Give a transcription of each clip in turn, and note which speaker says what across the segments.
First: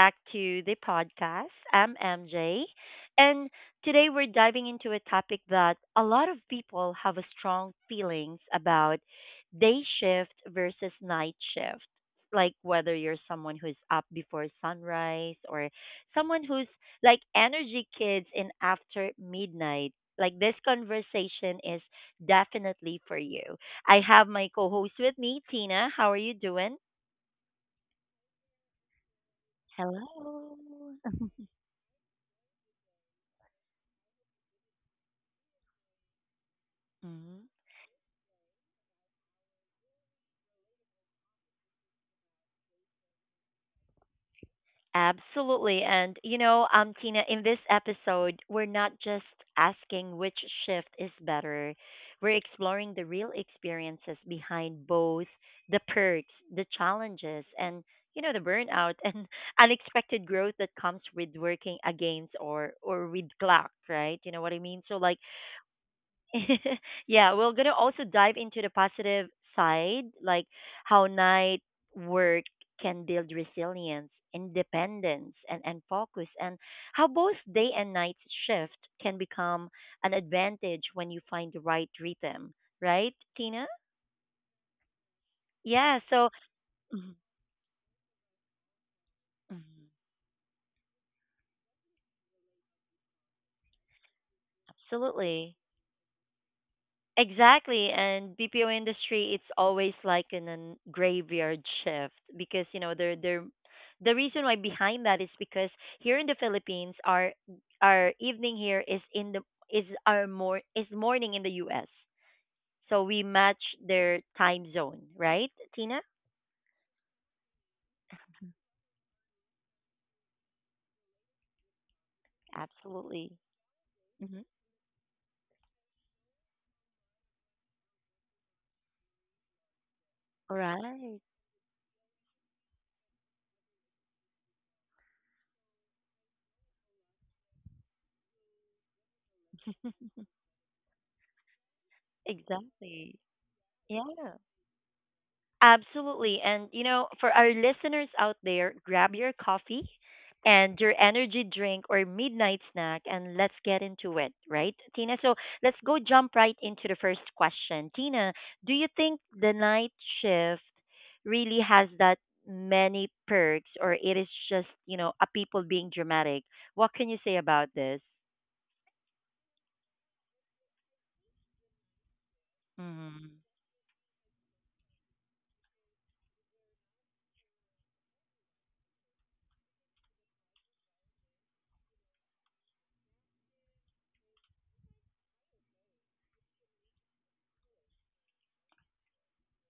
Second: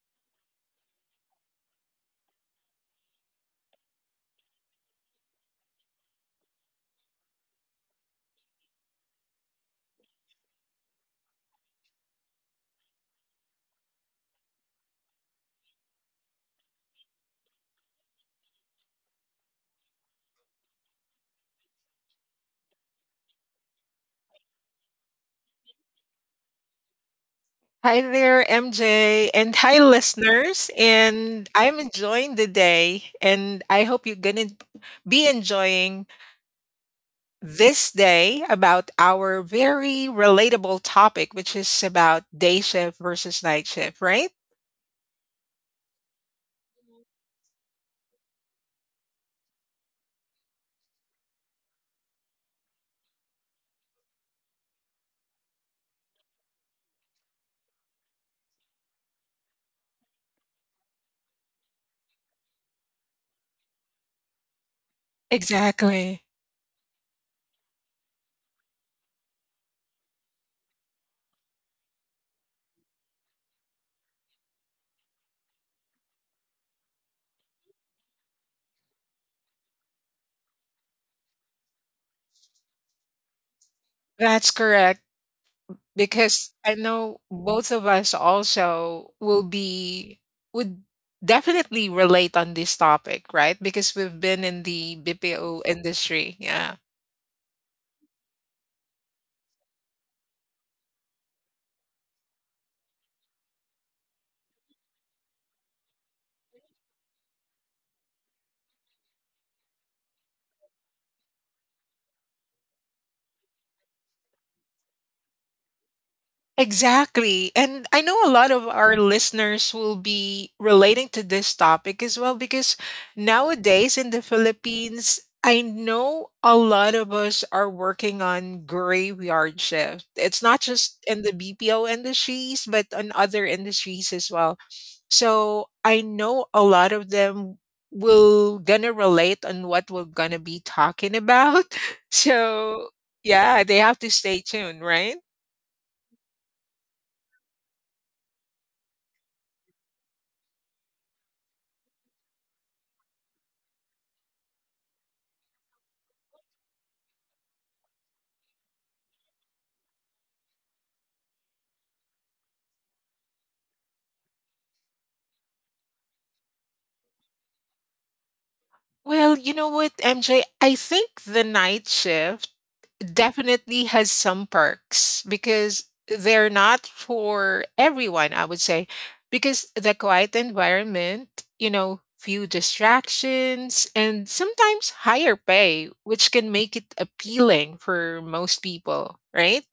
Speaker 1: back to the podcast. I'm MJ, and today we're diving into a topic that a lot of people have a strong feelings about day shift versus night shift. Like whether you're someone who's up before sunrise or someone who's like energy kids in after midnight. Like this conversation is definitely for you. I have my co-host with me, Tina. How are you doing?
Speaker 2: Hi there, MJ, and hi,
Speaker 1: Hello.
Speaker 2: listeners. And I'm enjoying the day, and I hope you're going to be enjoying
Speaker 1: Mhm.
Speaker 2: this day about our very relatable topic, which is about day shift versus night shift, right?
Speaker 1: Absolutely. And, Tina, in this episode, we're not just asking which shift is better, we're exploring the real experiences behind both the perks, the challenges, and, the burnout and unexpected growth that comes with working against or with clock, right? You know what I mean? So, like,
Speaker 2: Exactly.
Speaker 1: yeah, we're gonna also dive into the positive side, like how night work can build resilience, independence, and focus, and how both day and night shift can become an advantage when you find the right rhythm. Right, Tina?
Speaker 2: That's correct.
Speaker 1: Yeah. So,
Speaker 2: Because I
Speaker 1: mhm,
Speaker 2: know both of us also will
Speaker 1: mhm,
Speaker 2: be, would definitely relate on this topic, right? Because we've been in the
Speaker 1: absolutely.
Speaker 2: BPO industry, yeah.
Speaker 1: Exactly, and BPO industry it's always like in a graveyard shift because you know the reason why behind that is because here in the Philippines our evening here is in the is our more is morning in the US. So we match their time zone, right, Tina?
Speaker 2: Exactly. And I know a lot of our listeners will be relating to this topic as well because
Speaker 1: Absolutely.
Speaker 2: nowadays in the
Speaker 1: Hmm.
Speaker 2: Philippines, I know a lot of us are working on graveyard shift. It's not just in
Speaker 1: Right.
Speaker 2: the BPO industries, but on other industries as well. So I know a lot of them will gonna relate on what we're gonna be talking about. So
Speaker 1: Exactly.
Speaker 2: yeah, they have to
Speaker 1: Yeah.
Speaker 2: stay tuned, right?
Speaker 1: Absolutely. And, you know, for our listeners out there, grab your coffee and your energy drink or midnight snack and let's get into it, right, Tina? So let's go jump right into the first question. Tina, do you think the night shift really has that many perks or it is just, you know, a people being dramatic? What can you say about this?
Speaker 2: Well, you know what, MJ? I think the night shift
Speaker 1: Mm.
Speaker 2: definitely has some perks because they're not for everyone, I would say, because the quiet environment, few distractions and sometimes higher pay, which can make it appealing for most people, right?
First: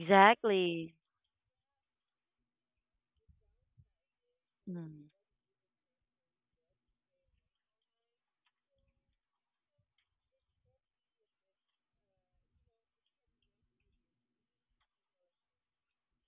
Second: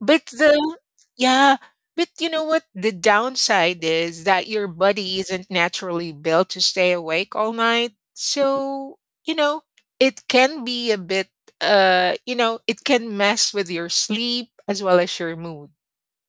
Speaker 2: But the yeah, but you know what? The downside is that your
Speaker 1: Mm-hmm.
Speaker 2: body isn't naturally built to stay awake all night. So, you know, it can be a bit you know, it can mess with your sleep as well as your mood,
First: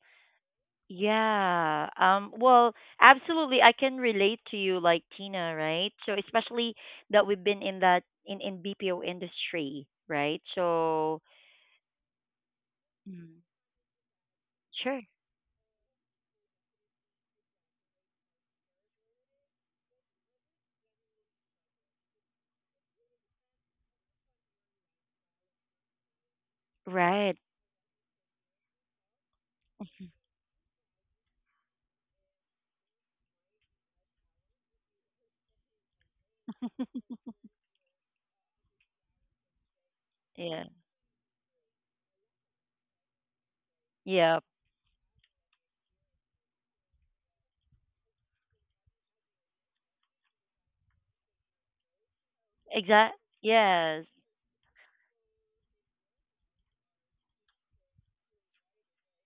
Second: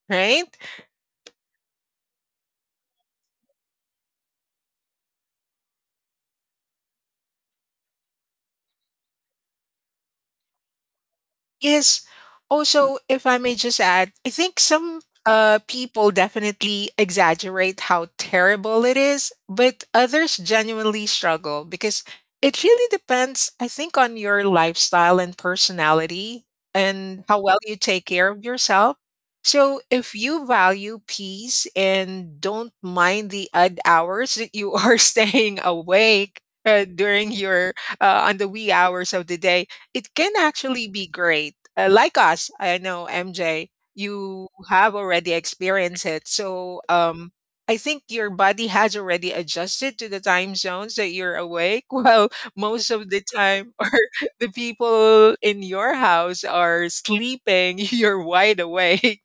Speaker 2: right?
Speaker 1: Yeah. Absolutely. I can relate to you, like Tina, right? So especially that we've been in that in BPO industry, right? So
Speaker 2: Yes. Also, if I
Speaker 1: mm,
Speaker 2: may just add, I think
Speaker 1: sure,
Speaker 2: some people definitely exaggerate how terrible it is, but others genuinely struggle because it really depends, I think, on your lifestyle and personality and
Speaker 1: right?
Speaker 2: how well you take care of yourself. So, if you value peace and don't mind the odd hours that you are staying awake during your on the wee hours of the day, it can
Speaker 1: Yeah.
Speaker 2: actually be great. Like us, I know MJ,
Speaker 1: Yeah.
Speaker 2: you have already experienced it. So I think your body has already adjusted to the time zones that you're awake. Well, most of
Speaker 1: Exact.
Speaker 2: the time, or
Speaker 1: Yes.
Speaker 2: the people in your house are sleeping, you're wide awake,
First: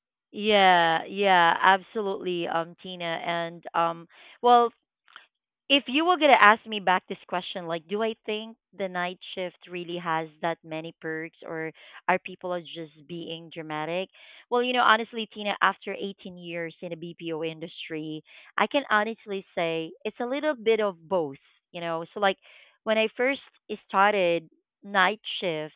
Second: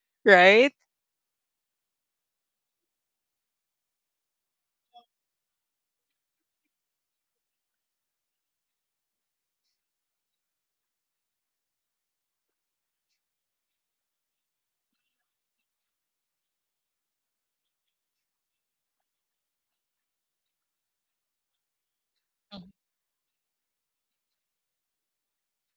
Speaker 2: right?
Speaker 1: Yeah. Yeah. Absolutely. Tina, well, if you were gonna ask me back this question, like, do I think the night shift really has that many perks, or are people are just being dramatic? Well, you know, honestly, Tina, after 18 years in the BPO industry, I can honestly say it's a little bit of both. You know, so like
Speaker 2: Mhm.
Speaker 1: when I first started night shift,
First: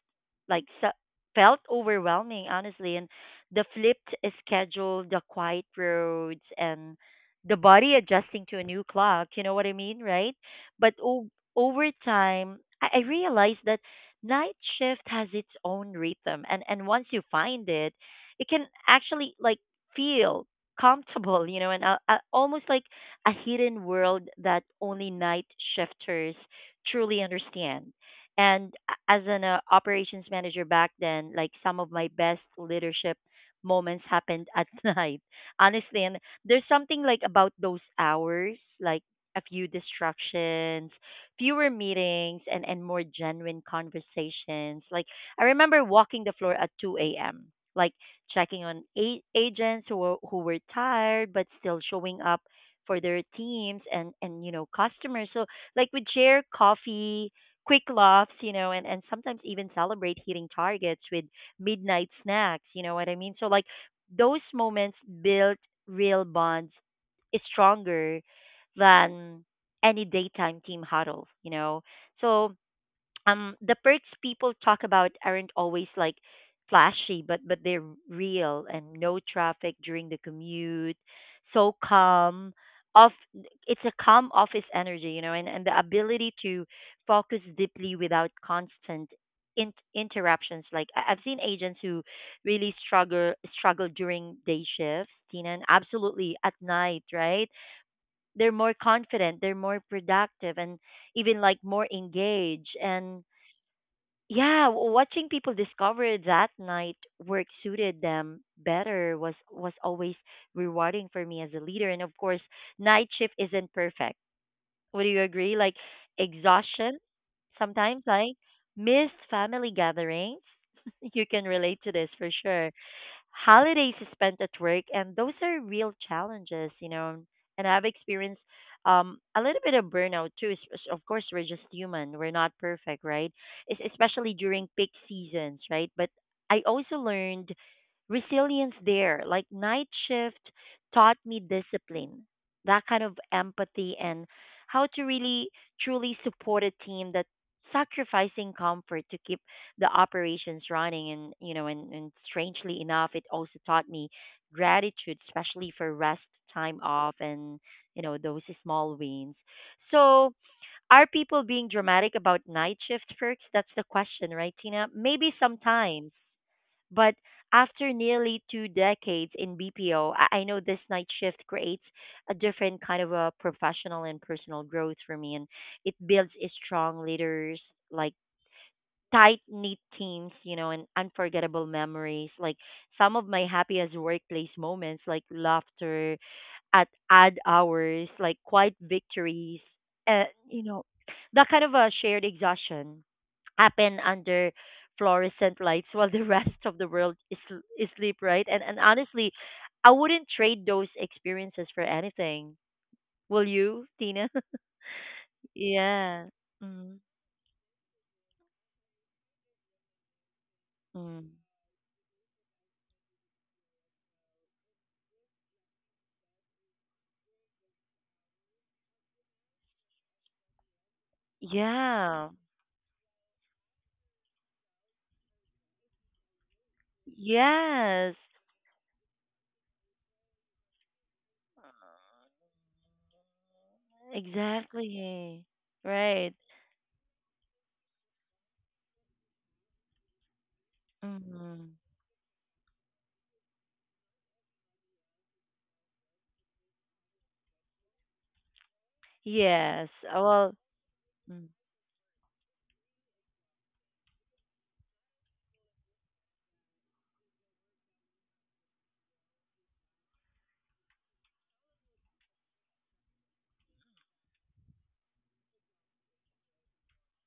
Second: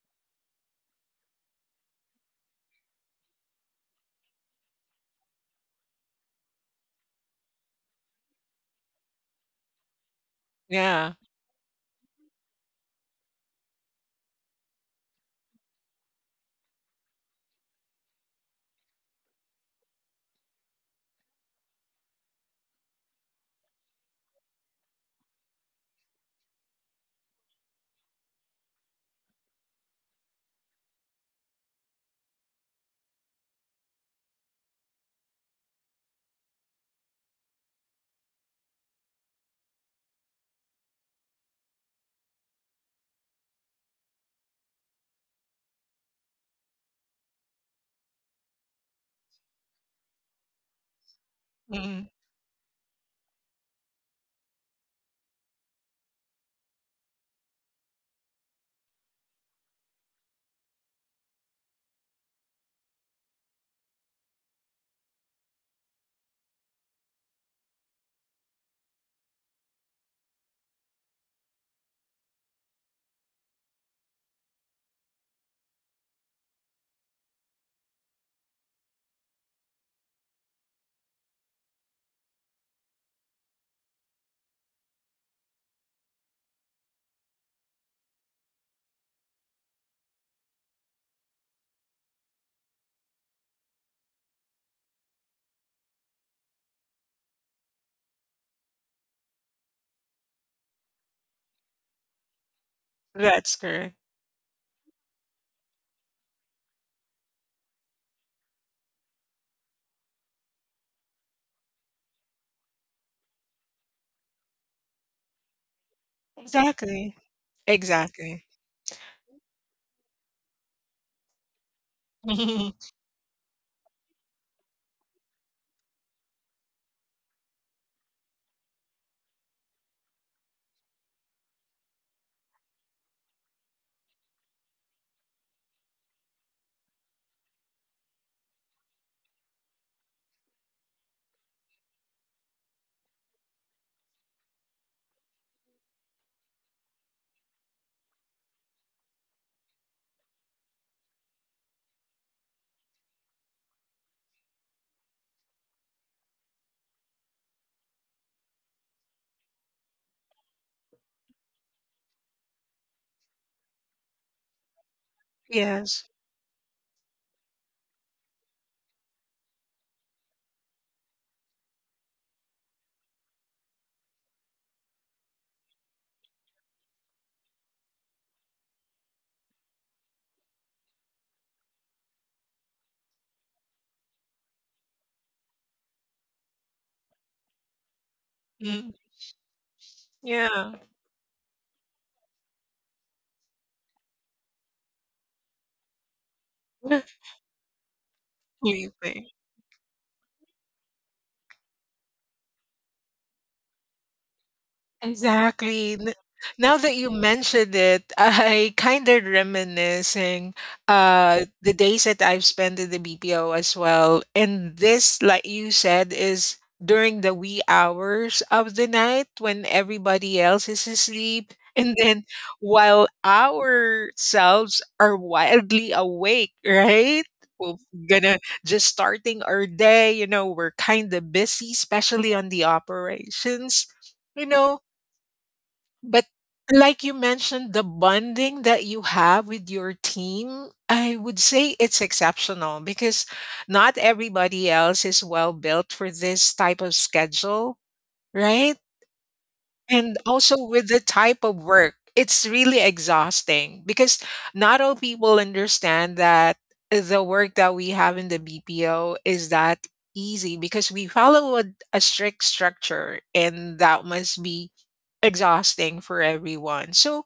Speaker 1: like so, felt overwhelming, honestly, and the flipped schedule, the quiet roads, and the body adjusting to a new clock. You know what I mean, right? But
Speaker 2: Yeah.
Speaker 1: o- Over time, I realized that night shift has its own rhythm, and once you find it, it can actually like feel comfortable, you know, and almost like a hidden world that only night shifters truly understand. And as an operations manager back then, like some of my best leadership moments happened at night honestly and there's something like about those hours, like a few distractions, fewer meetings, and more genuine conversations. Like I remember walking the floor at 2 a.m. Like checking on agents who were tired but still
Speaker 2: Mhm.
Speaker 1: showing up for their teams and you know customers. So like we'd share coffee, quick laughs, you know, and sometimes even celebrate hitting targets with midnight snacks. You know what I mean? So like those moments built real bonds eh, stronger than any daytime team huddle, you know. So the perks people talk about aren't always like flashy but they're real and no traffic during the commute so calm off it's a calm office energy you know and the ability to focus deeply without constant interruptions like I've seen agents who really struggle during day shifts, Tina, and absolutely at night, right? They're more confident, they're more productive, and even like more engaged. And
Speaker 2: That's correct.
Speaker 1: yeah, watching people discover that night work suited them better was always rewarding for me as a leader. And of course, night shift isn't perfect. Would you agree? Like exhaustion,
Speaker 2: Exactly.
Speaker 1: sometimes like
Speaker 2: Exactly.
Speaker 1: missed family gatherings. You can relate to this for sure. Holidays spent at work, and those are real challenges, you know. And I've experienced a little bit of burnout too. Of course, we're just human; we're not perfect, right? Especially during peak seasons, right? But I also learned resilience there. Like night shift taught me discipline, that kind of empathy, and how to really truly support a team that sacrificing comfort to keep the operations running, and you know and strangely enough, it also taught me gratitude, especially for rest, time off, and you know those small wins. So are people being dramatic about night shift perks? That's the question, right, Tina? Maybe
Speaker 2: Yes.
Speaker 1: sometimes, but after nearly two decades in BPO, I know this night shift creates a different kind of a professional and personal growth for me, and it builds a strong leaders, like tight knit teams, you know, and unforgettable memories. Like some of my happiest workplace moments, like laughter at odd hours, like quiet
Speaker 2: Mm.
Speaker 1: victories, uh, you
Speaker 2: Yeah.
Speaker 1: know, that kind of a shared exhaustion happen under fluorescent lights while the rest of the world is sleep, right? And
Speaker 2: Sleeping.
Speaker 1: honestly, I wouldn't trade those experiences for anything. Will you, Tina?
Speaker 2: Exactly.
Speaker 1: Yeah.
Speaker 2: Now that
Speaker 1: Mm.
Speaker 2: you mentioned it, I kind of reminiscing
Speaker 1: Hmm.
Speaker 2: the days that I've spent in the BPO as well. And this, like you said, is during the wee hours of the night when everybody else is asleep. And then
Speaker 1: Yeah.
Speaker 2: while ourselves are wildly awake, right? We're
Speaker 1: Yes.
Speaker 2: gonna just starting our day, you know, we're kind of busy, especially on the operations, you know,
Speaker 1: Exactly.
Speaker 2: but
Speaker 1: Right.
Speaker 2: like you mentioned, the bonding that you have with your team, I would
Speaker 1: Mm-hmm.
Speaker 2: say it's exceptional because not everybody else is well built for this type of schedule, right?
Speaker 1: Yes.
Speaker 2: And
Speaker 1: Well,
Speaker 2: also with the type
Speaker 1: mm,
Speaker 2: of work, it's really exhausting because not all people understand that the work that we have in the BPO is that easy because we follow a strict structure, and that must be exhausting for everyone. So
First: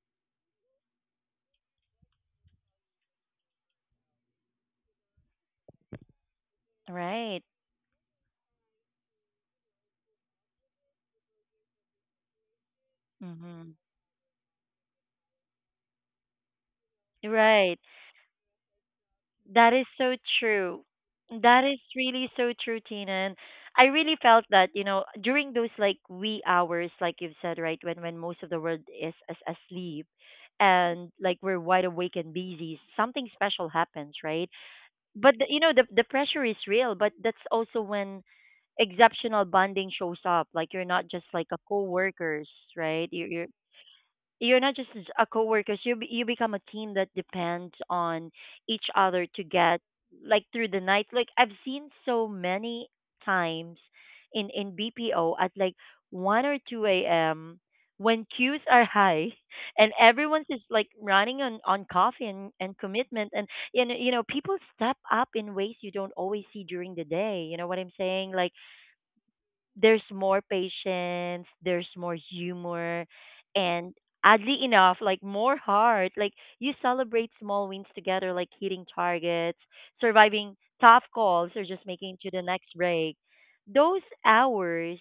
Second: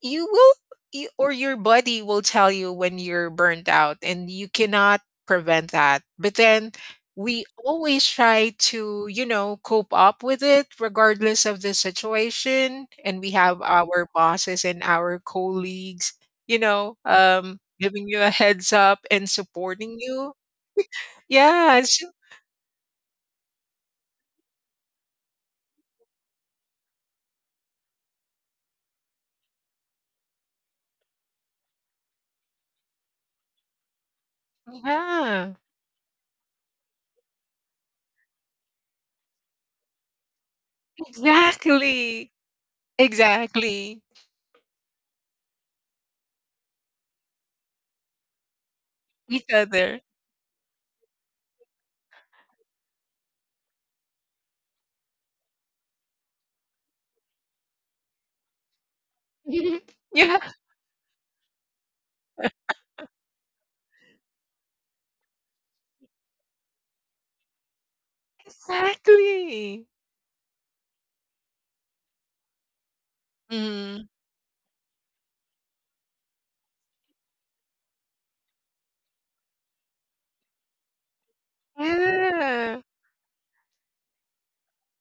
Speaker 2: you will, you, or your body will tell you when you're burnt out, and you cannot prevent that. But then
Speaker 1: right.
Speaker 2: we always try to, you know, cope up with it regardless of the situation. And we have
Speaker 1: Mm-hmm.
Speaker 2: our bosses and our colleagues, you know,
Speaker 1: Right.
Speaker 2: giving you a heads up and
Speaker 1: That is
Speaker 2: supporting
Speaker 1: so
Speaker 2: you.
Speaker 1: true. That is
Speaker 2: Yes.
Speaker 1: really so true, Tina. And I really felt that, you know, during those like wee hours, like you've said, right, when most of the world is asleep and like we're wide awake and busy, something special happens, right? But the,
Speaker 2: Yeah.
Speaker 1: you know, the pressure is real, but that's also when exceptional bonding shows up. Like you're not just like a
Speaker 2: Exactly.
Speaker 1: co-workers, right? You're you're
Speaker 2: Exactly.
Speaker 1: you're not just a co-workers. You become a team that depends on each other to
Speaker 2: Each
Speaker 1: get
Speaker 2: other.
Speaker 1: like through the night. Like I've seen so many times in BPO at like one or two a.m. when queues are high and
Speaker 2: Yeah.
Speaker 1: everyone's just like running on coffee and commitment and you know people step up in ways you don't always see during the day. You know what I'm saying? Like
Speaker 2: Exactly.
Speaker 1: there's more patience, there's more humor, and
Speaker 2: Mhm.
Speaker 1: oddly enough, like more heart. Like you celebrate small wins together, like hitting targets, surviving tough calls, or just making it to the next
Speaker 2: Yeah.
Speaker 1: break. Those hours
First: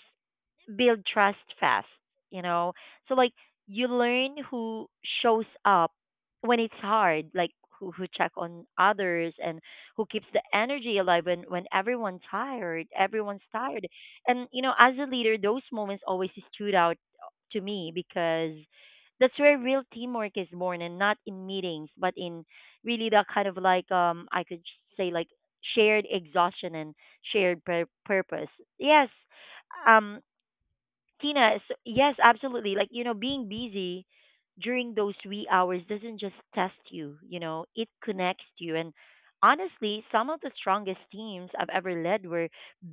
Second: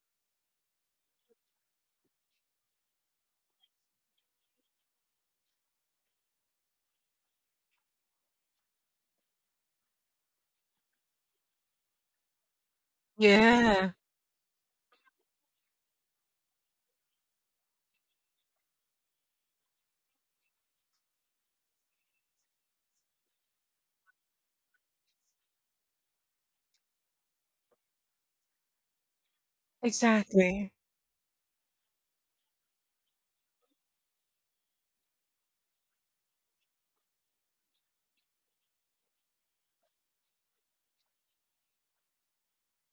Speaker 1: build trust fast, you know? So like you learn who shows up when it's hard, like who check on others and who keeps the energy alive when everyone's tired.
Speaker 2: Yeah.
Speaker 1: And you know, as a leader, those moments always stood out to me because that's where real teamwork is born, and not in meetings, but in really that kind of like I could say like shared exhaustion and purpose. Yes, um,
Speaker 2: Exactly.
Speaker 1: Tina, so, yes, absolutely. Like, you know, being busy during those wee hours doesn't just test you, you know, it connects you. And honestly, some of the strongest teams I've ever led were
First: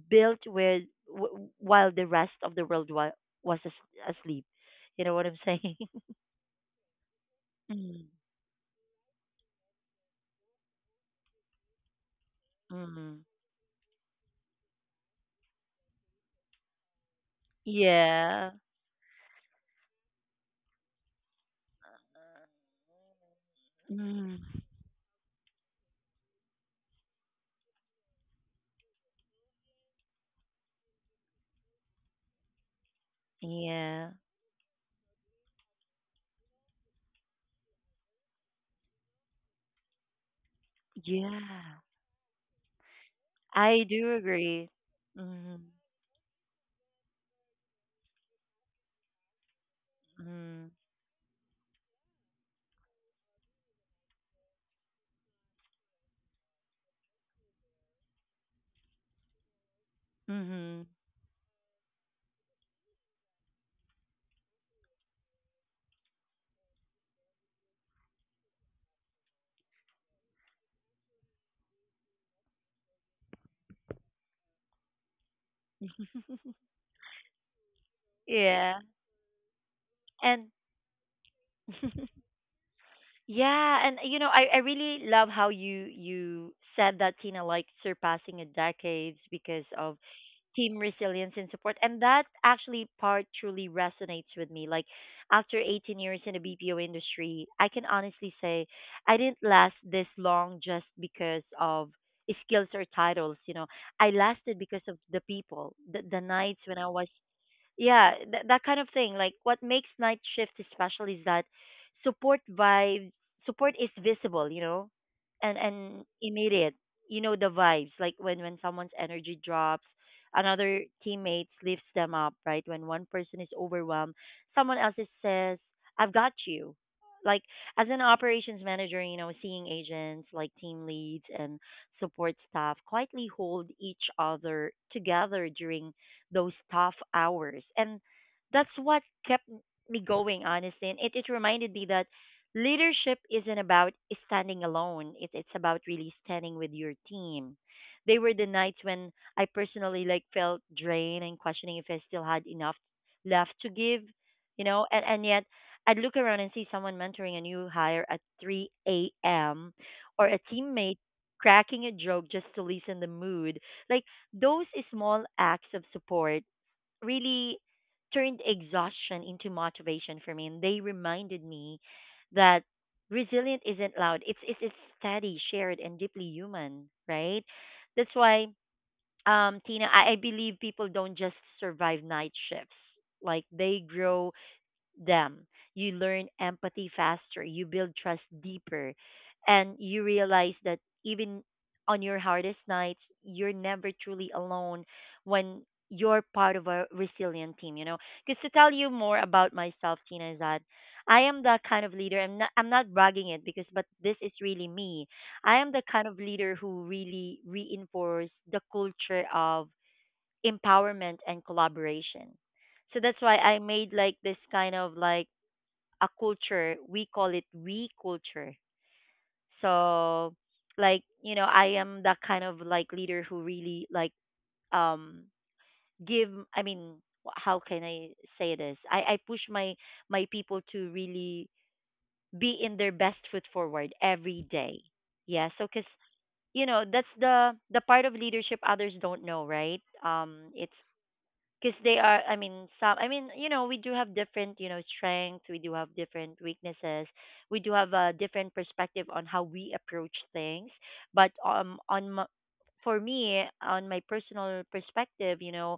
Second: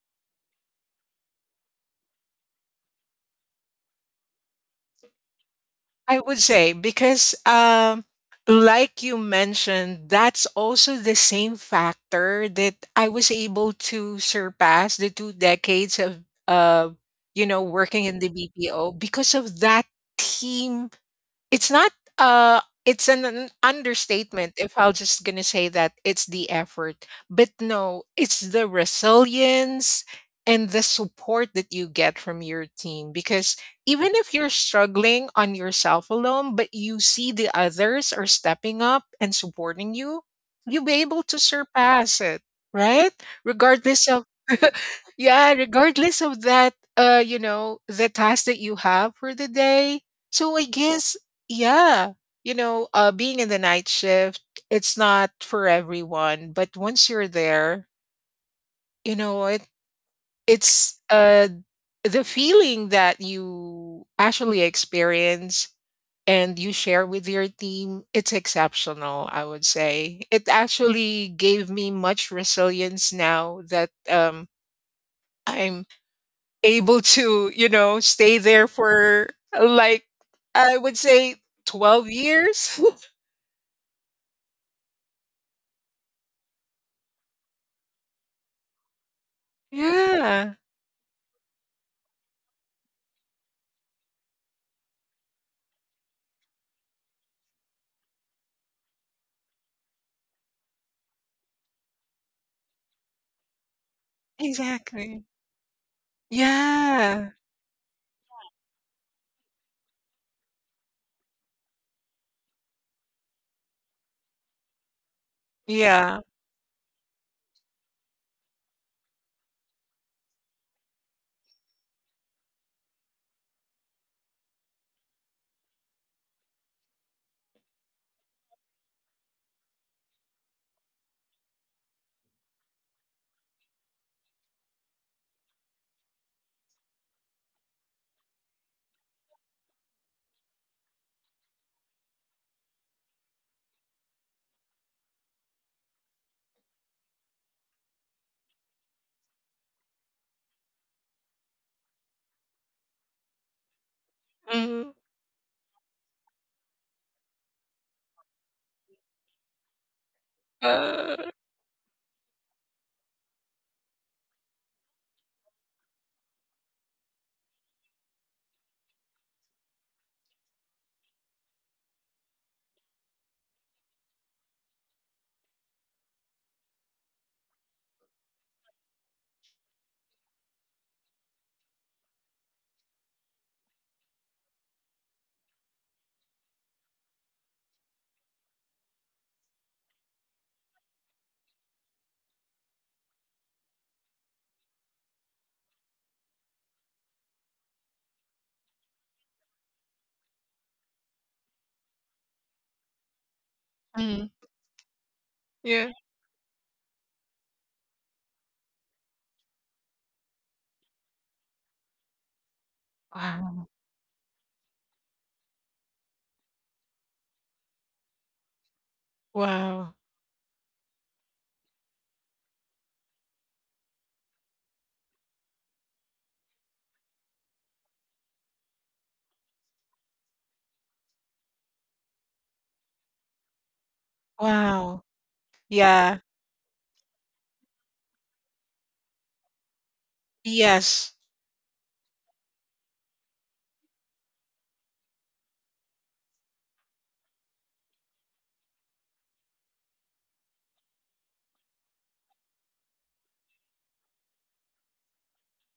Speaker 1: built with while the rest of the world was asleep. You know what I'm saying?
Speaker 2: I would say because
Speaker 1: Mm.
Speaker 2: like you mentioned, that's also the same factor that I
Speaker 1: Mm.
Speaker 2: was able to surpass the two decades of uh you know working in the
Speaker 1: Yeah.
Speaker 2: BPO because of that team. It's not uh it's an, an
Speaker 1: Mm.
Speaker 2: understatement if I'm just gonna say that it's the effort. But no, it's the resilience and the support that you get from your team. Because
Speaker 1: Yeah.
Speaker 2: even if you're struggling on yourself alone, but you see the others are stepping up and supporting you, you'll be able to
Speaker 1: Yeah.
Speaker 2: surpass it, right?
Speaker 1: I
Speaker 2: Regardless
Speaker 1: do
Speaker 2: of
Speaker 1: agree.
Speaker 2: yeah,
Speaker 1: Mm.
Speaker 2: regardless of that, you know, the task that you have for the day. So
Speaker 1: Mm.
Speaker 2: I guess yeah. You know, being in the night shift, it's not for everyone, but once you're there, you know, it
Speaker 1: Mm-hmm.
Speaker 2: it's uh the feeling that you actually experience and you share with your team, it's exceptional, I would say. It actually gave me much resilience now that I'm able to, you know, stay there
Speaker 1: Yeah.
Speaker 2: for like
Speaker 1: And
Speaker 2: I would say 12 years.
Speaker 1: yeah, and you know, I really love how you said that, Tina, like surpassing a decades because of
Speaker 2: Yeah.
Speaker 1: team resilience and support. And that actually part truly resonates with me. Like after 18 years in the BPO industry, I can honestly say I didn't last this long just because of skills or titles, you know. I lasted because of the
Speaker 2: Exactly.
Speaker 1: people, the nights when I was
Speaker 2: Yeah.
Speaker 1: yeah, that kind of thing. Like what makes night shift especially is that support vibe support is visible, you know, and
Speaker 2: Yeah.
Speaker 1: immediate. You know the vibes, like when someone's energy drops, another teammate lifts them up, right? When one person is overwhelmed, someone else is says, "I've got you." Like as an operations manager, you know, seeing agents like team leads and support staff quietly hold each other together during those tough hours. And that's what kept me going, honestly. And it reminded me that leadership isn't about standing alone, it's about really standing with your team. They were the nights when I personally like felt drained and questioning if I still had enough left to give, you know,
Speaker 2: Mhm.
Speaker 1: and yet I'd look around and see someone mentoring a new hire at 3 a.m. or a teammate
Speaker 2: Uh,
Speaker 1: cracking a joke just to lessen the mood. Like those small acts of support really turned exhaustion into motivation for me. And they reminded me that resilient isn't loud, it's steady, shared, and deeply human, right? That's why, Tina, I believe people don't just survive night shifts, like they grow them. You learn empathy faster, you build trust deeper, and you realize that even on your hardest nights, you're never truly alone when you're part of a resilient team. Because to tell you more about myself, Tina, is that I am the kind of leader. I'm not bragging it because, but this
Speaker 2: mhm.
Speaker 1: is really me. I am the
Speaker 2: Yeah.
Speaker 1: kind of leader who really reinforce the culture of empowerment and collaboration. So that's why I
Speaker 2: Wow.
Speaker 1: made like this kind of like a culture. We call it we culture.
Speaker 2: Wow.
Speaker 1: So I am that kind of like leader who really like um give I mean, how can I say this? I push my people to really be in their best foot forward every day.
Speaker 2: Wow.
Speaker 1: Yeah, so cuz
Speaker 2: Yeah.
Speaker 1: you know, that's the part of leadership others don't know, right? It's
Speaker 2: Yes.
Speaker 1: because they are I mean some I mean you know, we do have different you know strengths, we do have different weaknesses, we do have a different perspective on how we approach things. But On my, for me, on my personal perspective, you know,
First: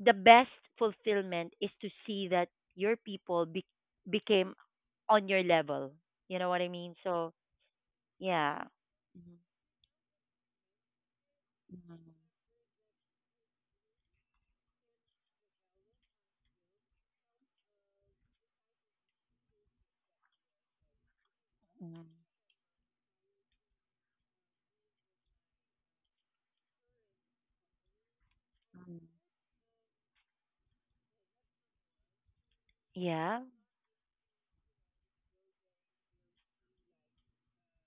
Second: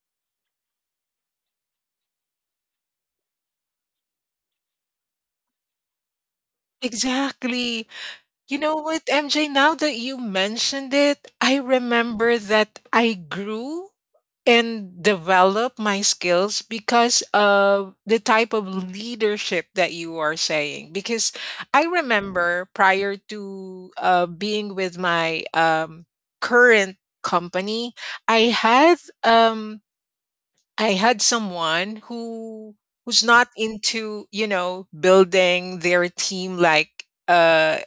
Speaker 1: the best fulfillment is to see that your people became on your level, you know what I mean? So
Speaker 2: Exactly. You
Speaker 1: yeah,
Speaker 2: know what, MJ, now that you mentioned it, I remember that I grew and developed my skills because of the type of leadership that you are saying. Because I remember prior to being with my current company, I had um, I had someone who who's
Speaker 1: yeah.
Speaker 2: not into you know building their team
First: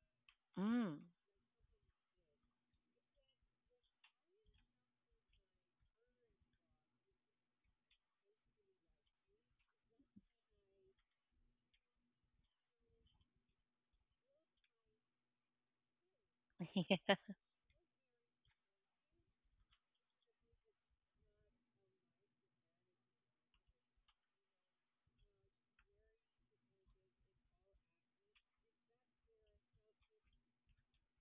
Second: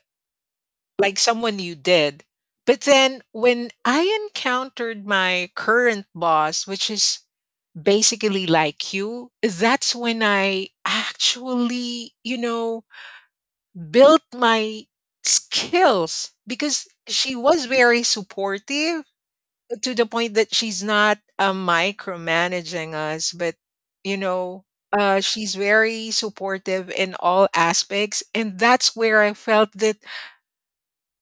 Speaker 1: Mm.
Speaker 2: like someone you did. But then when I encountered my current boss, which is basically like you, that's when I actually, you know, built my skills because she
Speaker 1: Yeah.
Speaker 2: was very supportive to the point that she's not micromanaging us, but, you know, she's very supportive in all aspects. And that's where I felt that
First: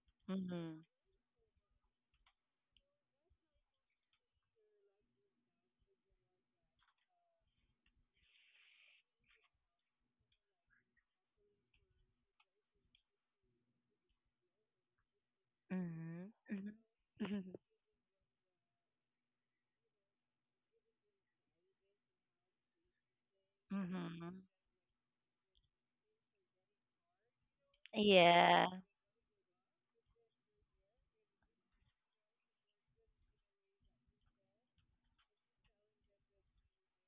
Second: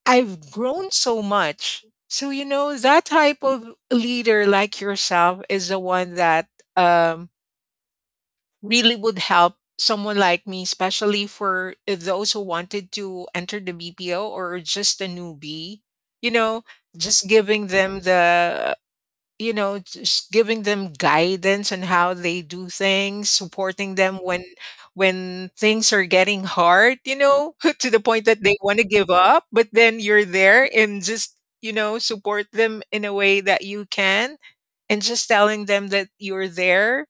Speaker 2: I've
Speaker 1: Mhm.
Speaker 2: grown so much. So, you know, that type of leader like yourself is the one that um, really would help someone like me, especially for those who wanted to enter the BPO or just a newbie, you
Speaker 1: Mhm.
Speaker 2: know, just
Speaker 1: Mhm.
Speaker 2: giving them the you know, just giving them guidance on how they do things, supporting
Speaker 1: Mhm.
Speaker 2: them
Speaker 1: Mhm.
Speaker 2: when things are getting hard, you know, to the point that they
Speaker 1: Yeah,
Speaker 2: want to give up, but then you're there and just, you know, support them in a way that you can and just telling them that you're there.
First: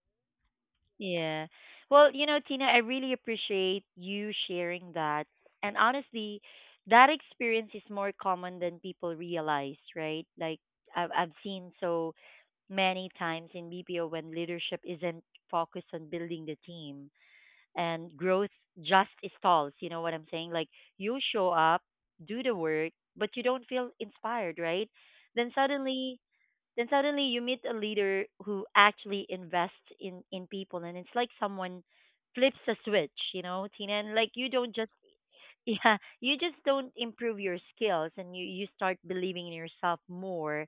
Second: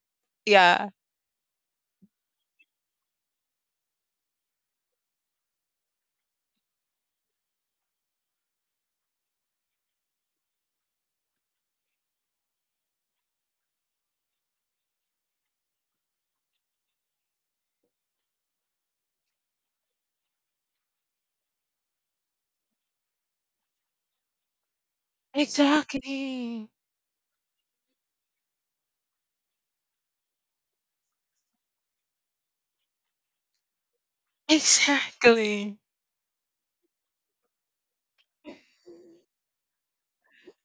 Speaker 2: Yeah.
Speaker 1: yeah. Well, you know, Tina, I really appreciate you sharing that. And honestly, that experience is more common than people realize, right? Like I've seen so many times in BPO when leadership isn't focused on building the team and growth just stalls. You know what I'm saying? Like you show up, do the work, but you don't feel inspired, right? Then suddenly
Speaker 2: Exactly.
Speaker 1: Then suddenly you meet a leader who actually invests in people, and it's like someone flips a switch, you know, Tina. And like you don't just
Speaker 2: Exactly.
Speaker 1: yeah, you just don't improve your skills, and you start believing in yourself more.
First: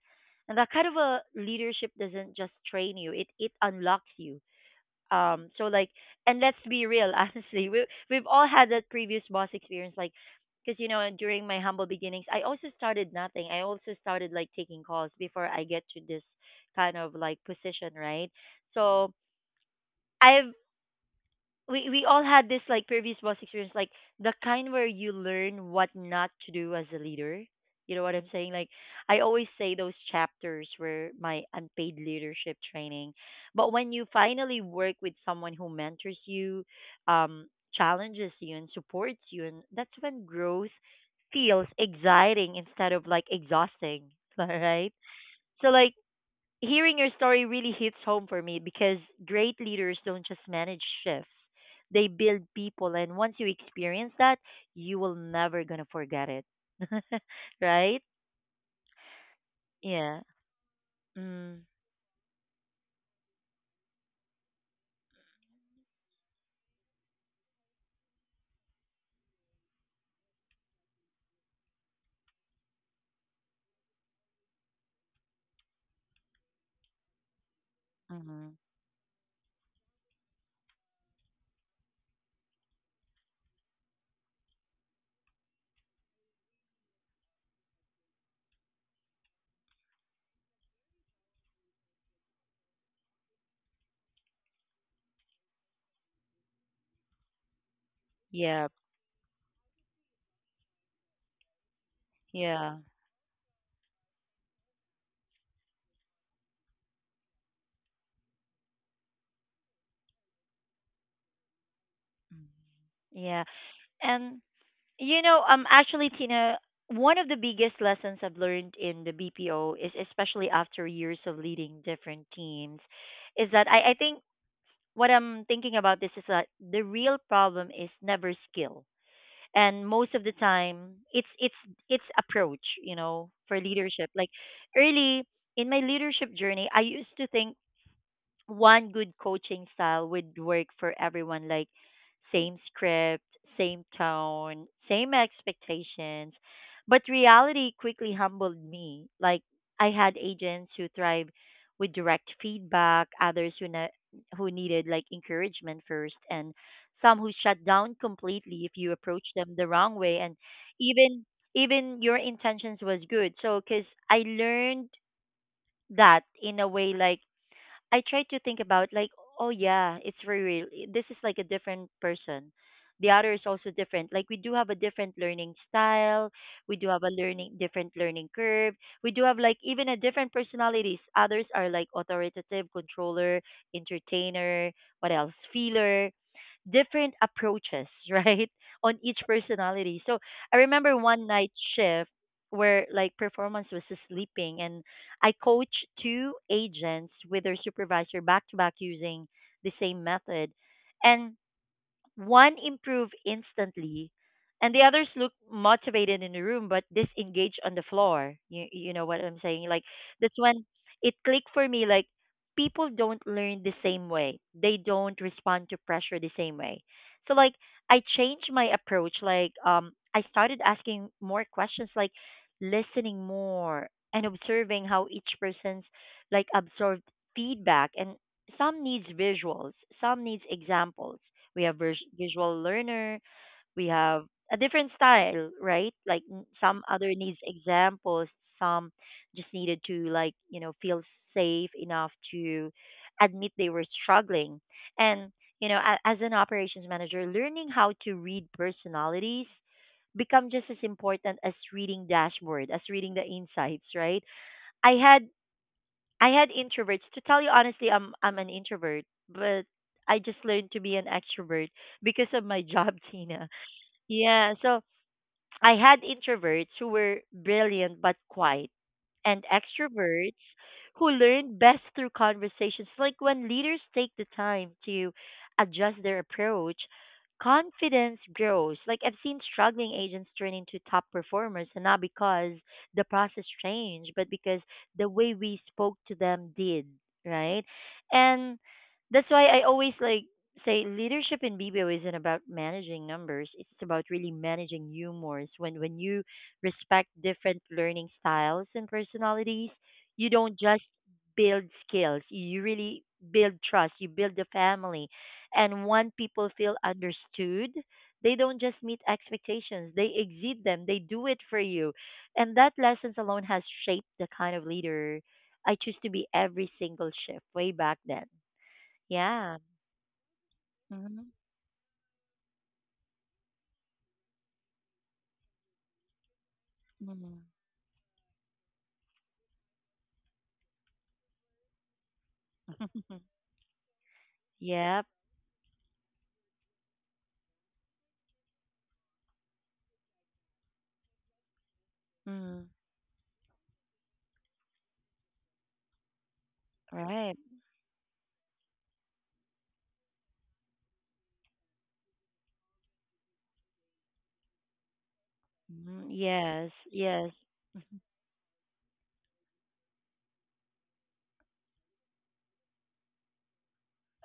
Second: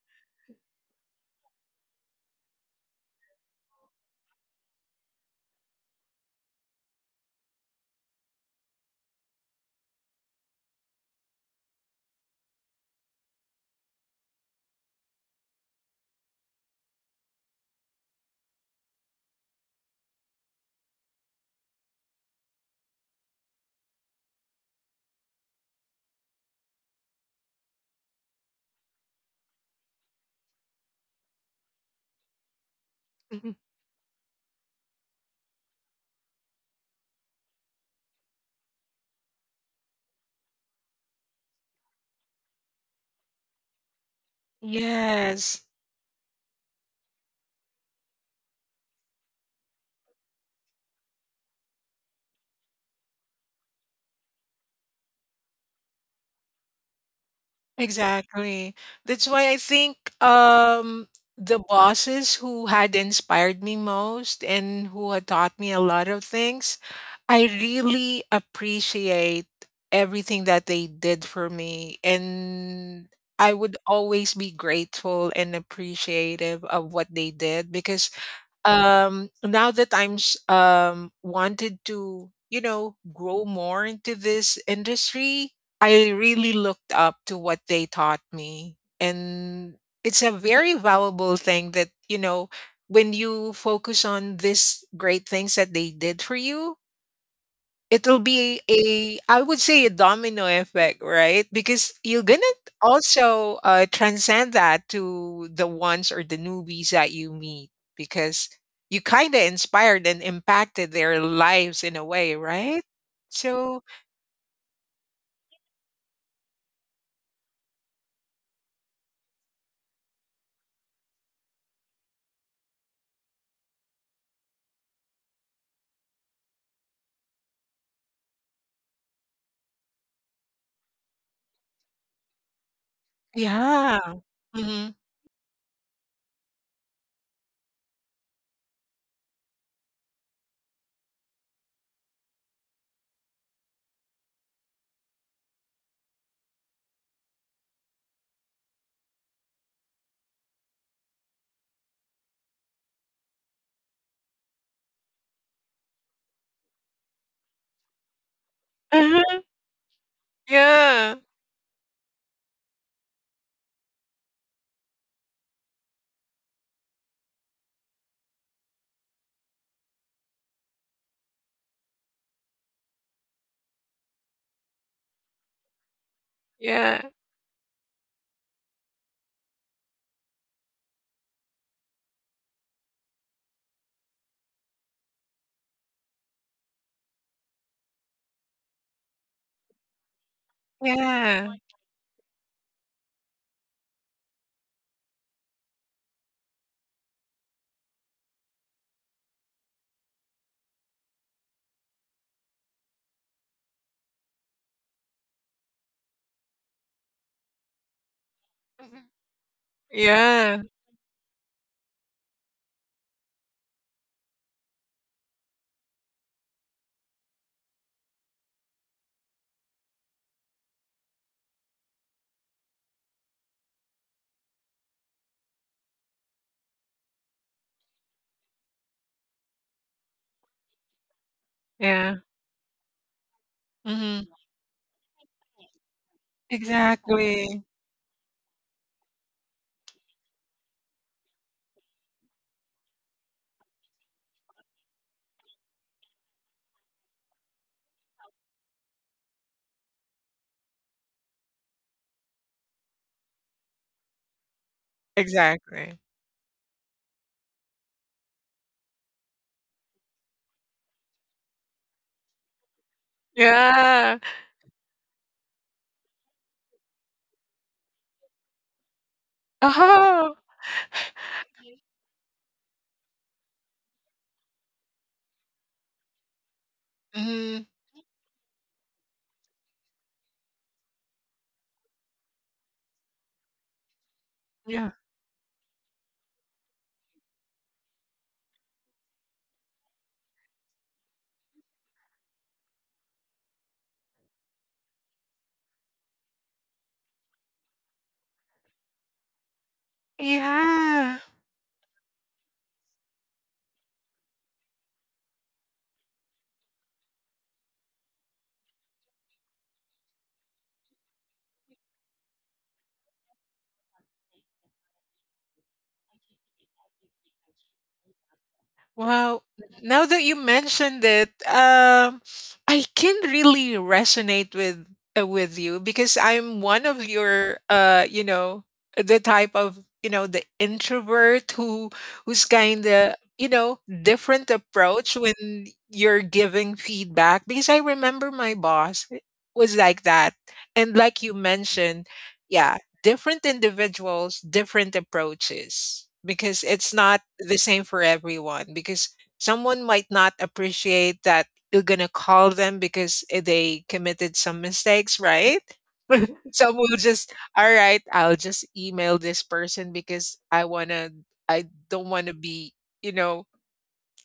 Speaker 1: And that kind of a leadership doesn't just train you; it unlocks you um, so like, and let's be real, honestly, we've all had that previous boss experience, like, because you know, during my humble beginnings, I also started nothing. I also started like taking calls before I get to this kind of like position, right? So I've we all had this like previous boss experience, like the kind where you learn what not to do as a leader. You know what I'm saying? Like I always say those chapters were my unpaid leadership training.
Speaker 2: Mhm.
Speaker 1: But when you finally work with someone who mentors you, um, challenges you and supports you, and that's when growth feels exciting instead of like exhausting. All right.
Speaker 2: Yes.
Speaker 1: So like hearing your story really hits home for me because great leaders don't just manage shifts. They build people, and once you experience that, you will never gonna forget it. Right?
Speaker 2: Exactly. That's why I think
Speaker 1: Yeah.
Speaker 2: the
Speaker 1: Mm.
Speaker 2: bosses who had inspired me most and who had taught me a lot of things, I really appreciate everything that they did for me, and I would always be grateful and appreciative of what they did because
Speaker 1: Mm-hmm.
Speaker 2: now that I'm s- wanted to, you know, grow more into this industry, I really looked up to what they taught me. And it's a very valuable thing that, you know, when you focus on these great things that they did for you, it'll be
Speaker 1: Yeah.
Speaker 2: a I would say a domino effect, right? Because you're gonna
Speaker 1: Yeah.
Speaker 2: also transcend that to the ones or the newbies that you meet because you kind of inspired and impacted their lives in a way,
Speaker 1: Mm.
Speaker 2: right?
Speaker 1: Yeah.
Speaker 2: So
Speaker 1: And you know, actually Tina, one of the biggest lessons I've learned in the BPO is especially after years of leading different teams is that I think what I'm thinking about this is that the real problem is never skill. And most of the time it's approach, you know, for
Speaker 2: yeah.
Speaker 1: leadership. Like
Speaker 2: Hmm.
Speaker 1: early in my leadership journey, I used to think one good coaching style would work for everyone, like same script, same tone, same expectations. But reality quickly humbled me. Like I had agents who thrived with direct feedback, others who needed like encouragement first, and some who shut down completely if you approach
Speaker 2: Uh-huh.
Speaker 1: them the wrong way. And
Speaker 2: Yeah.
Speaker 1: even Even your intentions was good, so cuz I learned that in a way like I try to think about like, oh yeah, it's very real. This is like a different person. The other is also different. Like we do have a different learning style. We do
Speaker 2: Yeah.
Speaker 1: have a learning different learning curve. We do have like even a different personalities. Others are like authoritative, controller, entertainer, what else? Feeler. Different approaches, right? On each personality. So I remember one
Speaker 2: Yeah.
Speaker 1: night shift where like performance was just sleeping, and I coach two agents with their supervisor back to back using the same method. And one improve instantly, and the others look motivated in the room but disengaged on the floor. You know
Speaker 2: Mhm.
Speaker 1: what I'm saying? Like that's
Speaker 2: Yeah.
Speaker 1: when it clicked for me. Like people don't learn the same way. They don't respond to pressure the same way. So like I changed my approach. Like I started asking more questions. Like listening more and observing how each person's like absorbed feedback, and some needs visuals, some needs examples. We have
Speaker 2: Yeah.
Speaker 1: visual learner, we have
Speaker 2: Hmm.
Speaker 1: a different style, right? Like some other needs
Speaker 2: Exactly.
Speaker 1: examples, some just needed to like, you know, feel safe enough to admit they were struggling. And, you know, as an operations manager, learning how to read personalities become just as important as reading dashboard, as reading the insights, right? I had
Speaker 2: Exactly.
Speaker 1: I had introverts. To tell you honestly, I'm an introvert, but I just learned to be an extrovert because of my job, Tina.
Speaker 2: Yeah.
Speaker 1: Yeah, so I had introverts who were brilliant but quiet, and
Speaker 2: Uh-huh.
Speaker 1: extroverts who learn best through conversations. Like when leaders take the time to adjust their approach,
Speaker 2: Hmm.
Speaker 1: confidence grows. Like I've seen struggling agents turn into top performers, and not because the process changed, but because the way we spoke to them did, right? And that's why I always like say leadership in BBO isn't about managing numbers. It's about really managing humors. When you respect different learning styles and personalities, you don't just
Speaker 2: Yeah.
Speaker 1: build skills, you really build trust, you build a family. And when people feel understood, they don't just meet expectations, they exceed them, they do it for you. And that lessons alone has shaped the kind of leader I choose to be every single shift way back then.
Speaker 2: Well,
Speaker 1: Yeah.
Speaker 2: now that you mentioned
Speaker 1: Mm-hmm.
Speaker 2: it, I can really resonate with you because I'm one of
Speaker 1: Mm-hmm.
Speaker 2: your, you know, the type of you know the introvert who who's kind of you know different
Speaker 1: Yep.
Speaker 2: approach when you're giving feedback because I remember my boss was like that, and like you mentioned,
Speaker 1: Mm.
Speaker 2: yeah, different individuals, different approaches because it's not
Speaker 1: Right.
Speaker 2: the same for everyone. Because someone might not appreciate that you're going to call them because they committed some mistakes, right?
Speaker 1: Mhm. Yes.
Speaker 2: Some will
Speaker 1: Yes.
Speaker 2: just, all right, I'll just email this person because I want to, I don't want to be, you know,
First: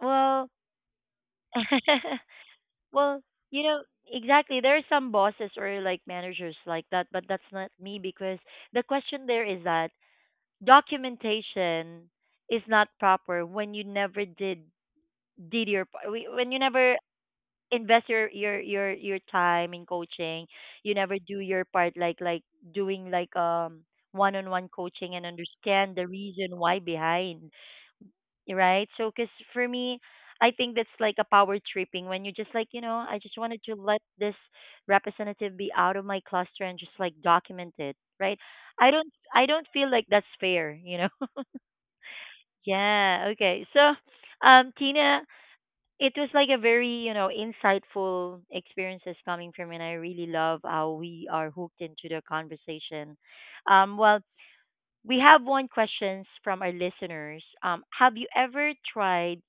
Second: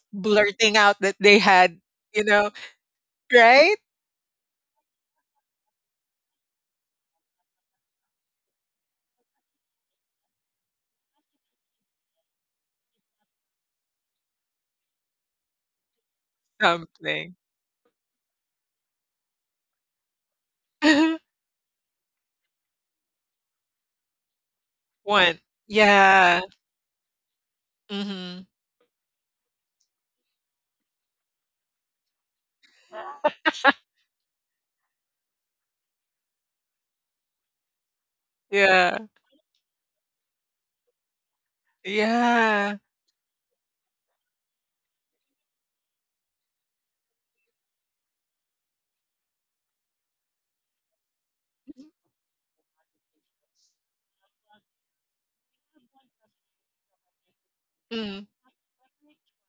Speaker 1: Well,
Speaker 2: blurting out that they had, you know,
Speaker 1: well, you
Speaker 2: right?
Speaker 1: know, exactly. There are some bosses or like managers like that, but that's not me because the question there is that documentation is not proper when you never did your when you never
Speaker 2: Something.
Speaker 1: invest your your time in coaching, you never do your part like doing like one-on-one coaching and
Speaker 2: One.
Speaker 1: understand the
Speaker 2: Yeah.
Speaker 1: reason why behind,
Speaker 2: Hmm.
Speaker 1: right? So, cause for me, I think that's like a power tripping when you're just like, you know, I just wanted to let this representative be out of my cluster and just like document it, right?
Speaker 2: Yeah.
Speaker 1: I don't feel like that's fair, you know.
Speaker 2: Yeah.
Speaker 1: Yeah, okay. So, Tina, it was like a very, you know, insightful experiences coming from, and I really love how we are hooked into the conversation. Well, we have one questions from our listeners. Have
Speaker 2: Mm.
Speaker 1: you ever tried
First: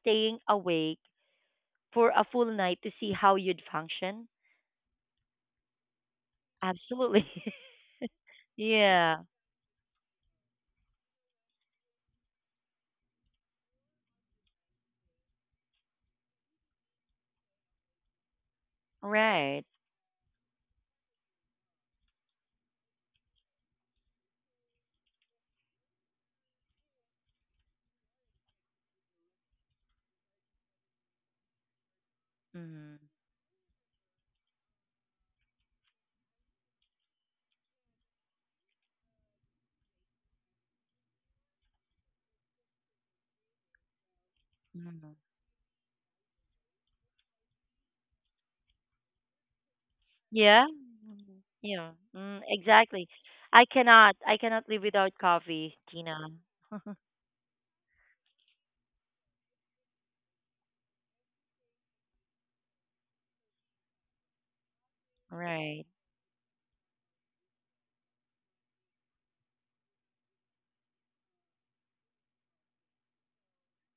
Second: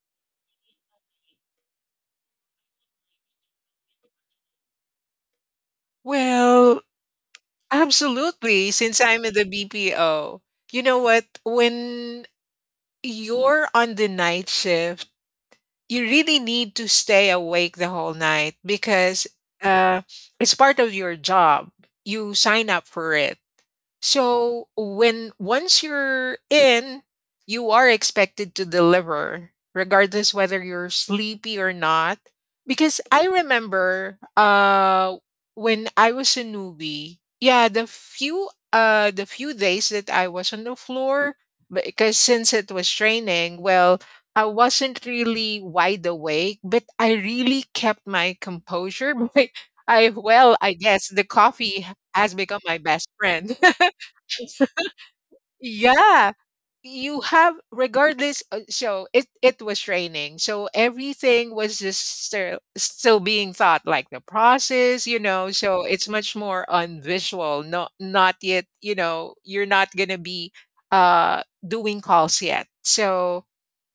Speaker 1: staying awake for a full night to see how you'd function?
Speaker 2: Well,
Speaker 1: Absolutely.
Speaker 2: absolutely, since
Speaker 1: Yeah.
Speaker 2: I'm in the BPO. You know what? When you're on the night shift, you really need to stay awake the whole night because
Speaker 1: Right.
Speaker 2: uh, it's part of your job. You sign up for it. So when once you're in, you are expected to deliver, regardless whether you're sleepy or not.
Speaker 1: Mm.
Speaker 2: Because I remember when I was a newbie, yeah, the few days that I was on the floor, because since it was training, well, I wasn't
Speaker 1: Mm.
Speaker 2: really wide awake, but I really kept my composure. But I, well,
Speaker 1: Yeah.
Speaker 2: I guess the coffee
Speaker 1: Yeah.
Speaker 2: has
Speaker 1: Mm,
Speaker 2: become my
Speaker 1: exactly.
Speaker 2: best friend.
Speaker 1: I cannot. I cannot live without coffee, Tina.
Speaker 2: Yeah, you have regardless. So it was raining, so everything was just still being thought, like the process, you know.
Speaker 1: Right.
Speaker 2: So it's much more on visual, not yet. You know, you're not gonna be doing calls yet. So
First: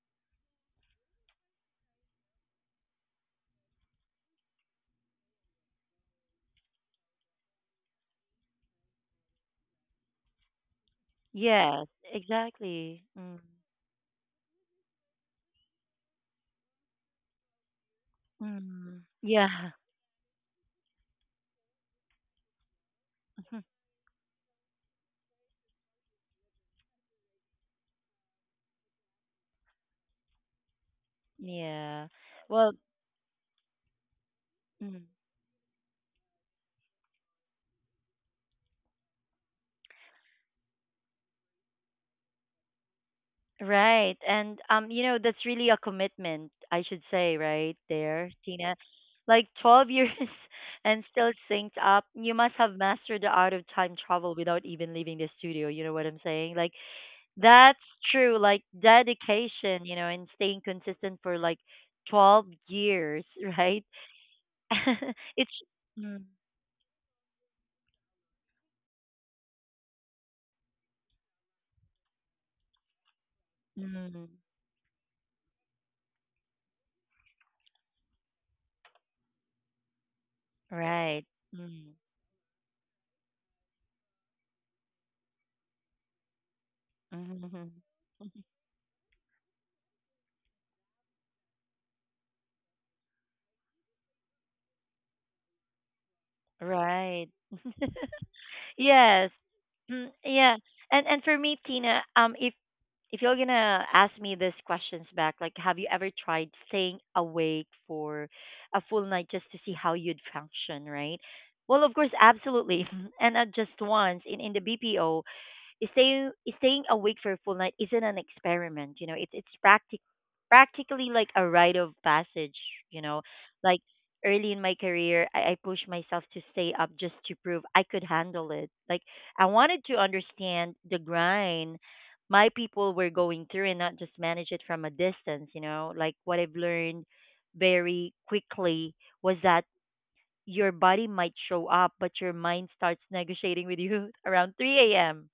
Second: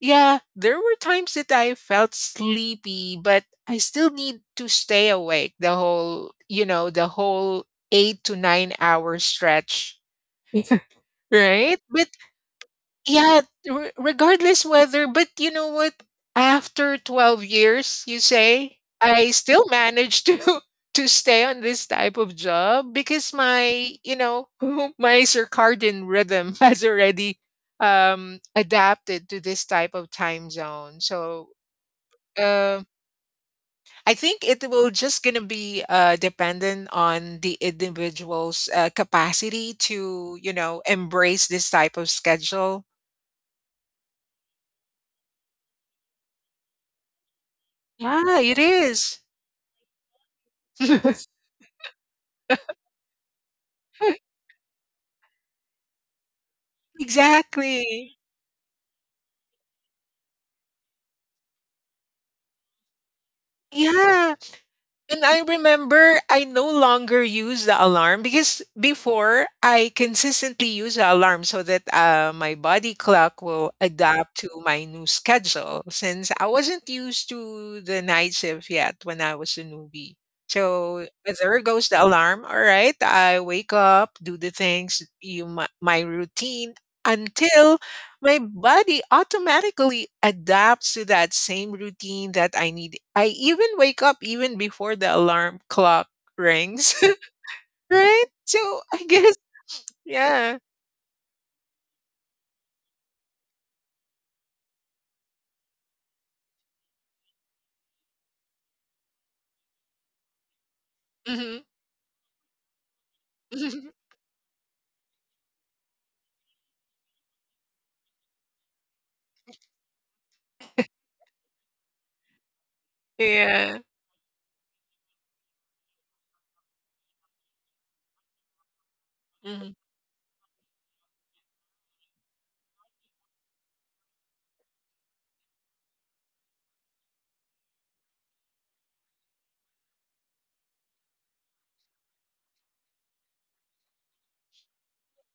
Speaker 2: yeah, there were times that I felt sleepy, but I still need to stay awake the whole, you know, the whole eight to nine hour stretch. Right?
Speaker 1: Yes.
Speaker 2: But
Speaker 1: Exactly. Mm.
Speaker 2: yeah, regardless whether, but you know what? After 12 years, you say,
Speaker 1: Mm.
Speaker 2: I still
Speaker 1: Yeah.
Speaker 2: managed to to stay on this type of job because my, you know, my circadian rhythm has already adapted to this type of time zone. So,
Speaker 1: Yeah. Well.
Speaker 2: um I think it will
Speaker 1: Mm.
Speaker 2: just gonna be dependent on the individual's capacity to, you know, embrace this type of schedule.
Speaker 1: Right. And you know, that's really a commitment, I should say, right there,
Speaker 2: Yeah, it
Speaker 1: Tina.
Speaker 2: is.
Speaker 1: Like 12 years and still synced up. You must have mastered the art of time travel without even leaving the studio, you know what I'm saying? Like that's
Speaker 2: Exactly.
Speaker 1: true, like dedication, you know, and staying consistent for like 12 years, right?
Speaker 2: Yeah. And I
Speaker 1: It's
Speaker 2: remember
Speaker 1: mm,
Speaker 2: I no longer use the alarm because before I consistently use the alarm so that my body clock will
Speaker 1: mm,
Speaker 2: adapt to my new schedule since I wasn't used to the night shift yet when I was a newbie. So
Speaker 1: right.
Speaker 2: there goes
Speaker 1: Mm,
Speaker 2: the alarm. All right. I wake up, do the things, my routine
Speaker 1: hmm,
Speaker 2: until my body automatically adapts to that same routine that I need. I even wake up even before the alarm clock rings,
Speaker 1: right.
Speaker 2: right? So I
Speaker 1: Yes.
Speaker 2: guess,
Speaker 1: Mm,
Speaker 2: yeah.
Speaker 1: yeah. And for me, Tina, if you're gonna ask me these questions back, like, have you ever tried staying awake for a full night just to see how you'd function, right?
Speaker 2: Hmm.
Speaker 1: Well, of course, absolutely, and not just once. In the BPO, stay, staying awake for a full night isn't an experiment, you know. It's practically like a rite of passage, you know.
Speaker 2: Yeah.
Speaker 1: Like early in my career, I pushed myself to stay up just to prove I could handle it. Like I
Speaker 2: Hmm.
Speaker 1: wanted to understand the grind my people were going through and not just manage it from a distance, you know. Like what I've learned very quickly was that your body might show up, but your mind starts negotiating with you around 3 a.m.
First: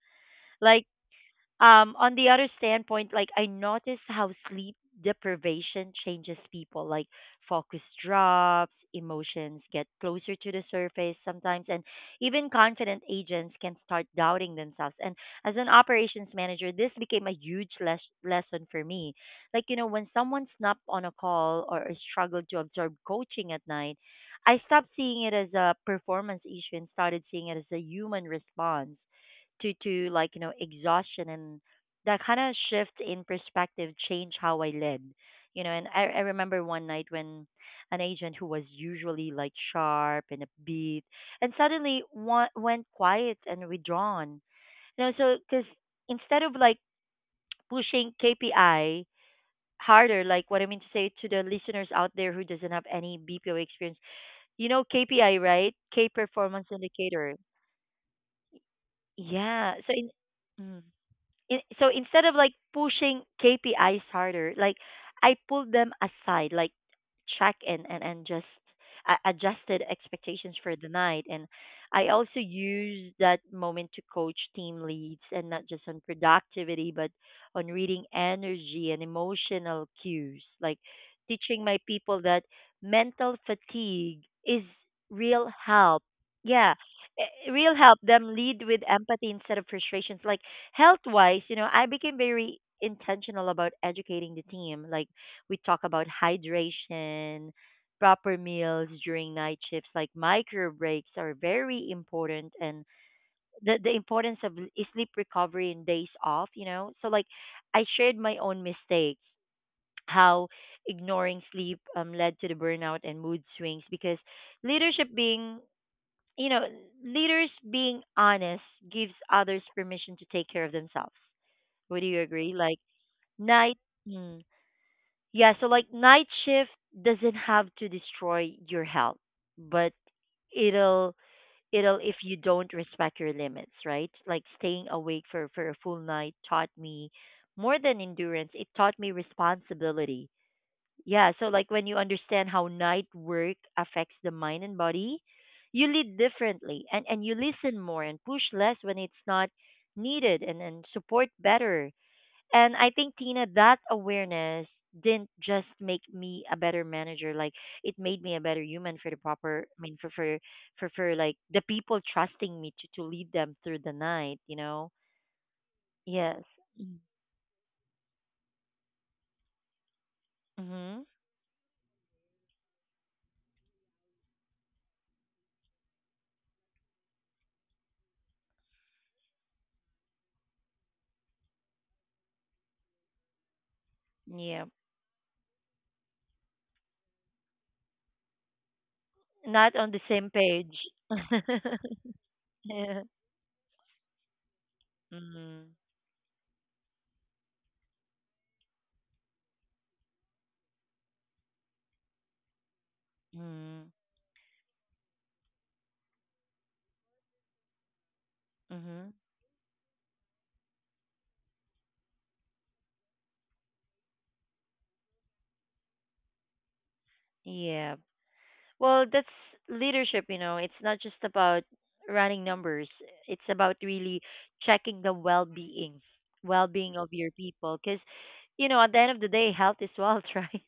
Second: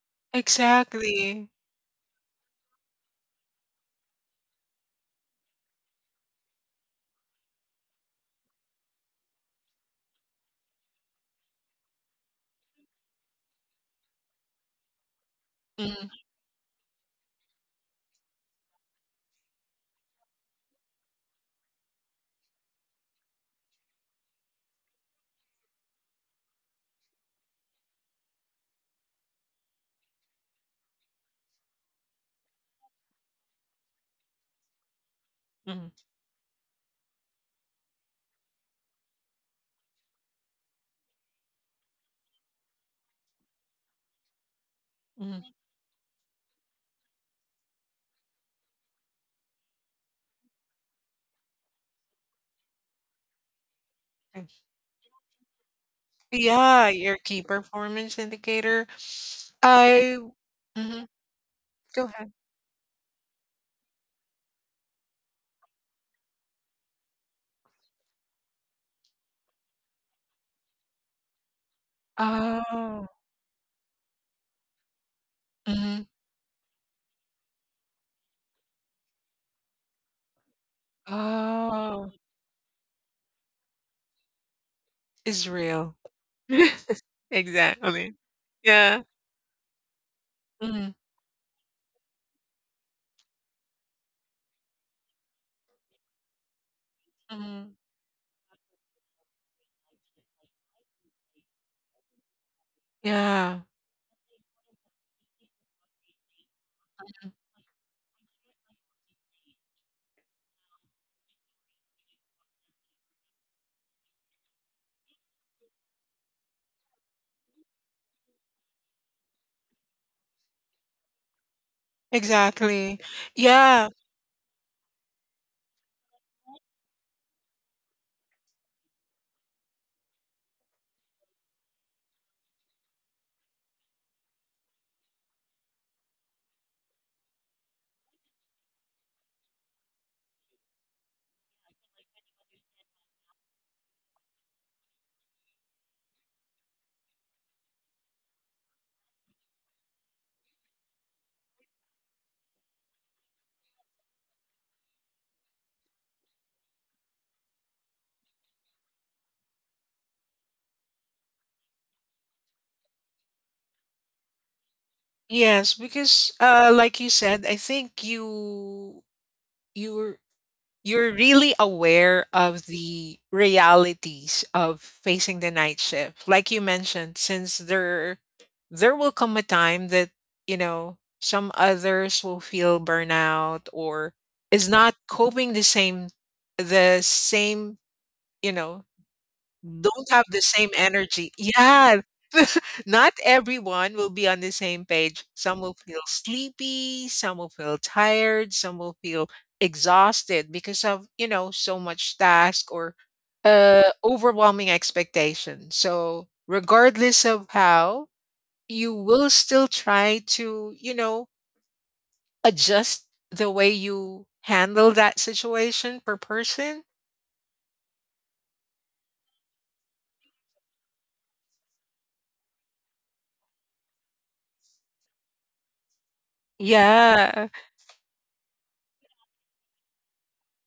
Speaker 1: Like,
Speaker 2: Exactly.
Speaker 1: on the other standpoint, like I notice how sleep deprivation changes people. Like focus drops, emotions get closer to the surface sometimes, and even confident agents can start doubting themselves. And as an
Speaker 2: Mhm,
Speaker 1: operations manager, this became a huge lesson for me. Like, you know, when someone snapped on a call or struggled to absorb coaching at night, I stopped seeing it as a performance issue and started seeing it as a human response to exhaustion, and that kind of shift in perspective changed how I led. You know, and
Speaker 2: mhm,
Speaker 1: I remember one night when an agent who was usually like sharp and upbeat and suddenly went quiet and withdrawn. You know, so
Speaker 2: mhm.
Speaker 1: because instead of like pushing KPI harder. Like, what I mean to say to the listeners out there who doesn't have any BPO experience, you know KPI, right? K performance
Speaker 2: Yeah, your
Speaker 1: indicator.
Speaker 2: key performance indicator.
Speaker 1: Yeah.
Speaker 2: I.
Speaker 1: Mm.
Speaker 2: Mhm.
Speaker 1: So
Speaker 2: Go
Speaker 1: instead
Speaker 2: ahead.
Speaker 1: of like pushing KPIs harder, like I pulled them aside, like check and just adjusted expectations for the night. And I also
Speaker 2: Oh.
Speaker 1: used that moment to coach team leads, and not just on
Speaker 2: Mhm.
Speaker 1: productivity, but on reading energy and emotional cues, like teaching my
Speaker 2: Oh.
Speaker 1: people that mental fatigue is real
Speaker 2: Israel.
Speaker 1: help. Yeah, real help
Speaker 2: Exactly.
Speaker 1: them lead with
Speaker 2: Yeah.
Speaker 1: empathy instead of frustrations. Like, health wise, you know, I became very intentional about educating the team. Like, we talk about hydration,
Speaker 2: Mhm.
Speaker 1: proper meals during night shifts, like micro breaks are very important, and
Speaker 2: Yeah,
Speaker 1: the importance of sleep recovery and days off, you know. So like I shared my own mistakes, how ignoring sleep led to the burnout and mood swings, because leadership being, you know, leaders being honest gives others permission to take care of themselves. Would you agree? Like
Speaker 2: exactly.
Speaker 1: night,
Speaker 2: Yeah,
Speaker 1: mm, yeah. So like night shift doesn't have to destroy your health, but it'll it'll if you don't respect your limits, right? Like staying awake for a full night taught me more than endurance. It taught me responsibility. Yeah. So like when you understand how night work affects the mind and body, you lead differently, and you listen more and push less when it's not needed, and support better. And I think, Tina, that awareness didn't just make me a better manager, like it made me a better human for the proper, I mean, for for like the people trusting me to lead them through the night, you know?
Speaker 2: yes, because
Speaker 1: Yes.
Speaker 2: like
Speaker 1: Mm.
Speaker 2: you said, I think you're
Speaker 1: Mhm.
Speaker 2: you're really aware of the realities of facing the night shift. Like you mentioned, since there will come a time that, some others will feel burnout or
Speaker 1: Yeah.
Speaker 2: is not coping the same, you know,
Speaker 1: Not on the
Speaker 2: don't have
Speaker 1: same
Speaker 2: the same
Speaker 1: page.
Speaker 2: energy. Yeah.
Speaker 1: Yeah.
Speaker 2: Not everyone will be on the same page. Some will
Speaker 1: Mhm.
Speaker 2: feel sleepy, some will feel tired, some will feel exhausted because of, you know, so much task or
Speaker 1: Mhm.
Speaker 2: overwhelming expectation. So, regardless of how, you
Speaker 1: Mhm.
Speaker 2: will still try to, you know, adjust the way you handle that situation per person.
Speaker 1: Yeah. Well, that's leadership, you know. It's not just about running numbers. It's about really checking the well-being of your
Speaker 2: Yeah.
Speaker 1: people, because, you know, at the end of the day, health is wealth, right?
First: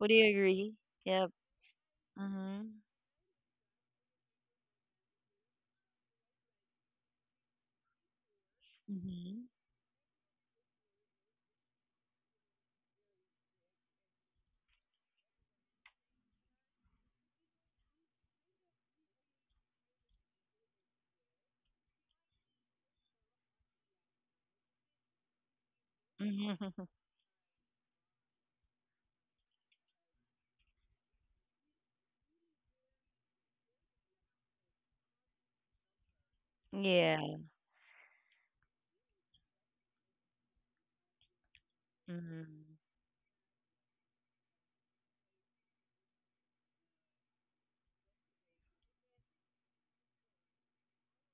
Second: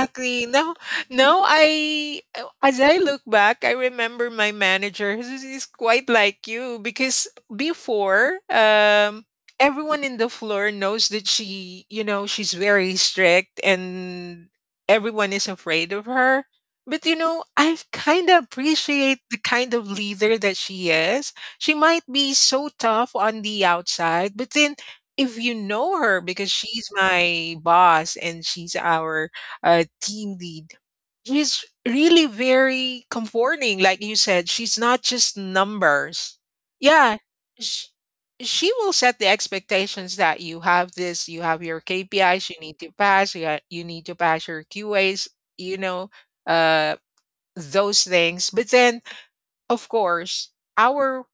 Speaker 1: Would you
Speaker 2: Now,
Speaker 1: agree? Yep.
Speaker 2: now I,
Speaker 1: Mhm.
Speaker 2: as I look back, I remember my manager who's- is quite like you because before,
Speaker 1: Mhm.
Speaker 2: everyone in the floor knows that she, you know, she's very strict and everyone is afraid of her. But you know, I kind of appreciate the kind of leader that she is. She might be so tough on the outside, but then if you know her because
Speaker 1: Mhm.
Speaker 2: she's my boss and she's our team lead. She's really very comforting, like you said. She's not just numbers. Yeah,
Speaker 1: Yeah.
Speaker 2: she, she will set the expectations that you have this, you have your KPIs, you
Speaker 1: Mhm.
Speaker 2: need to pass, you need to pass your QAs, you know, uh, those things. But then, of course, our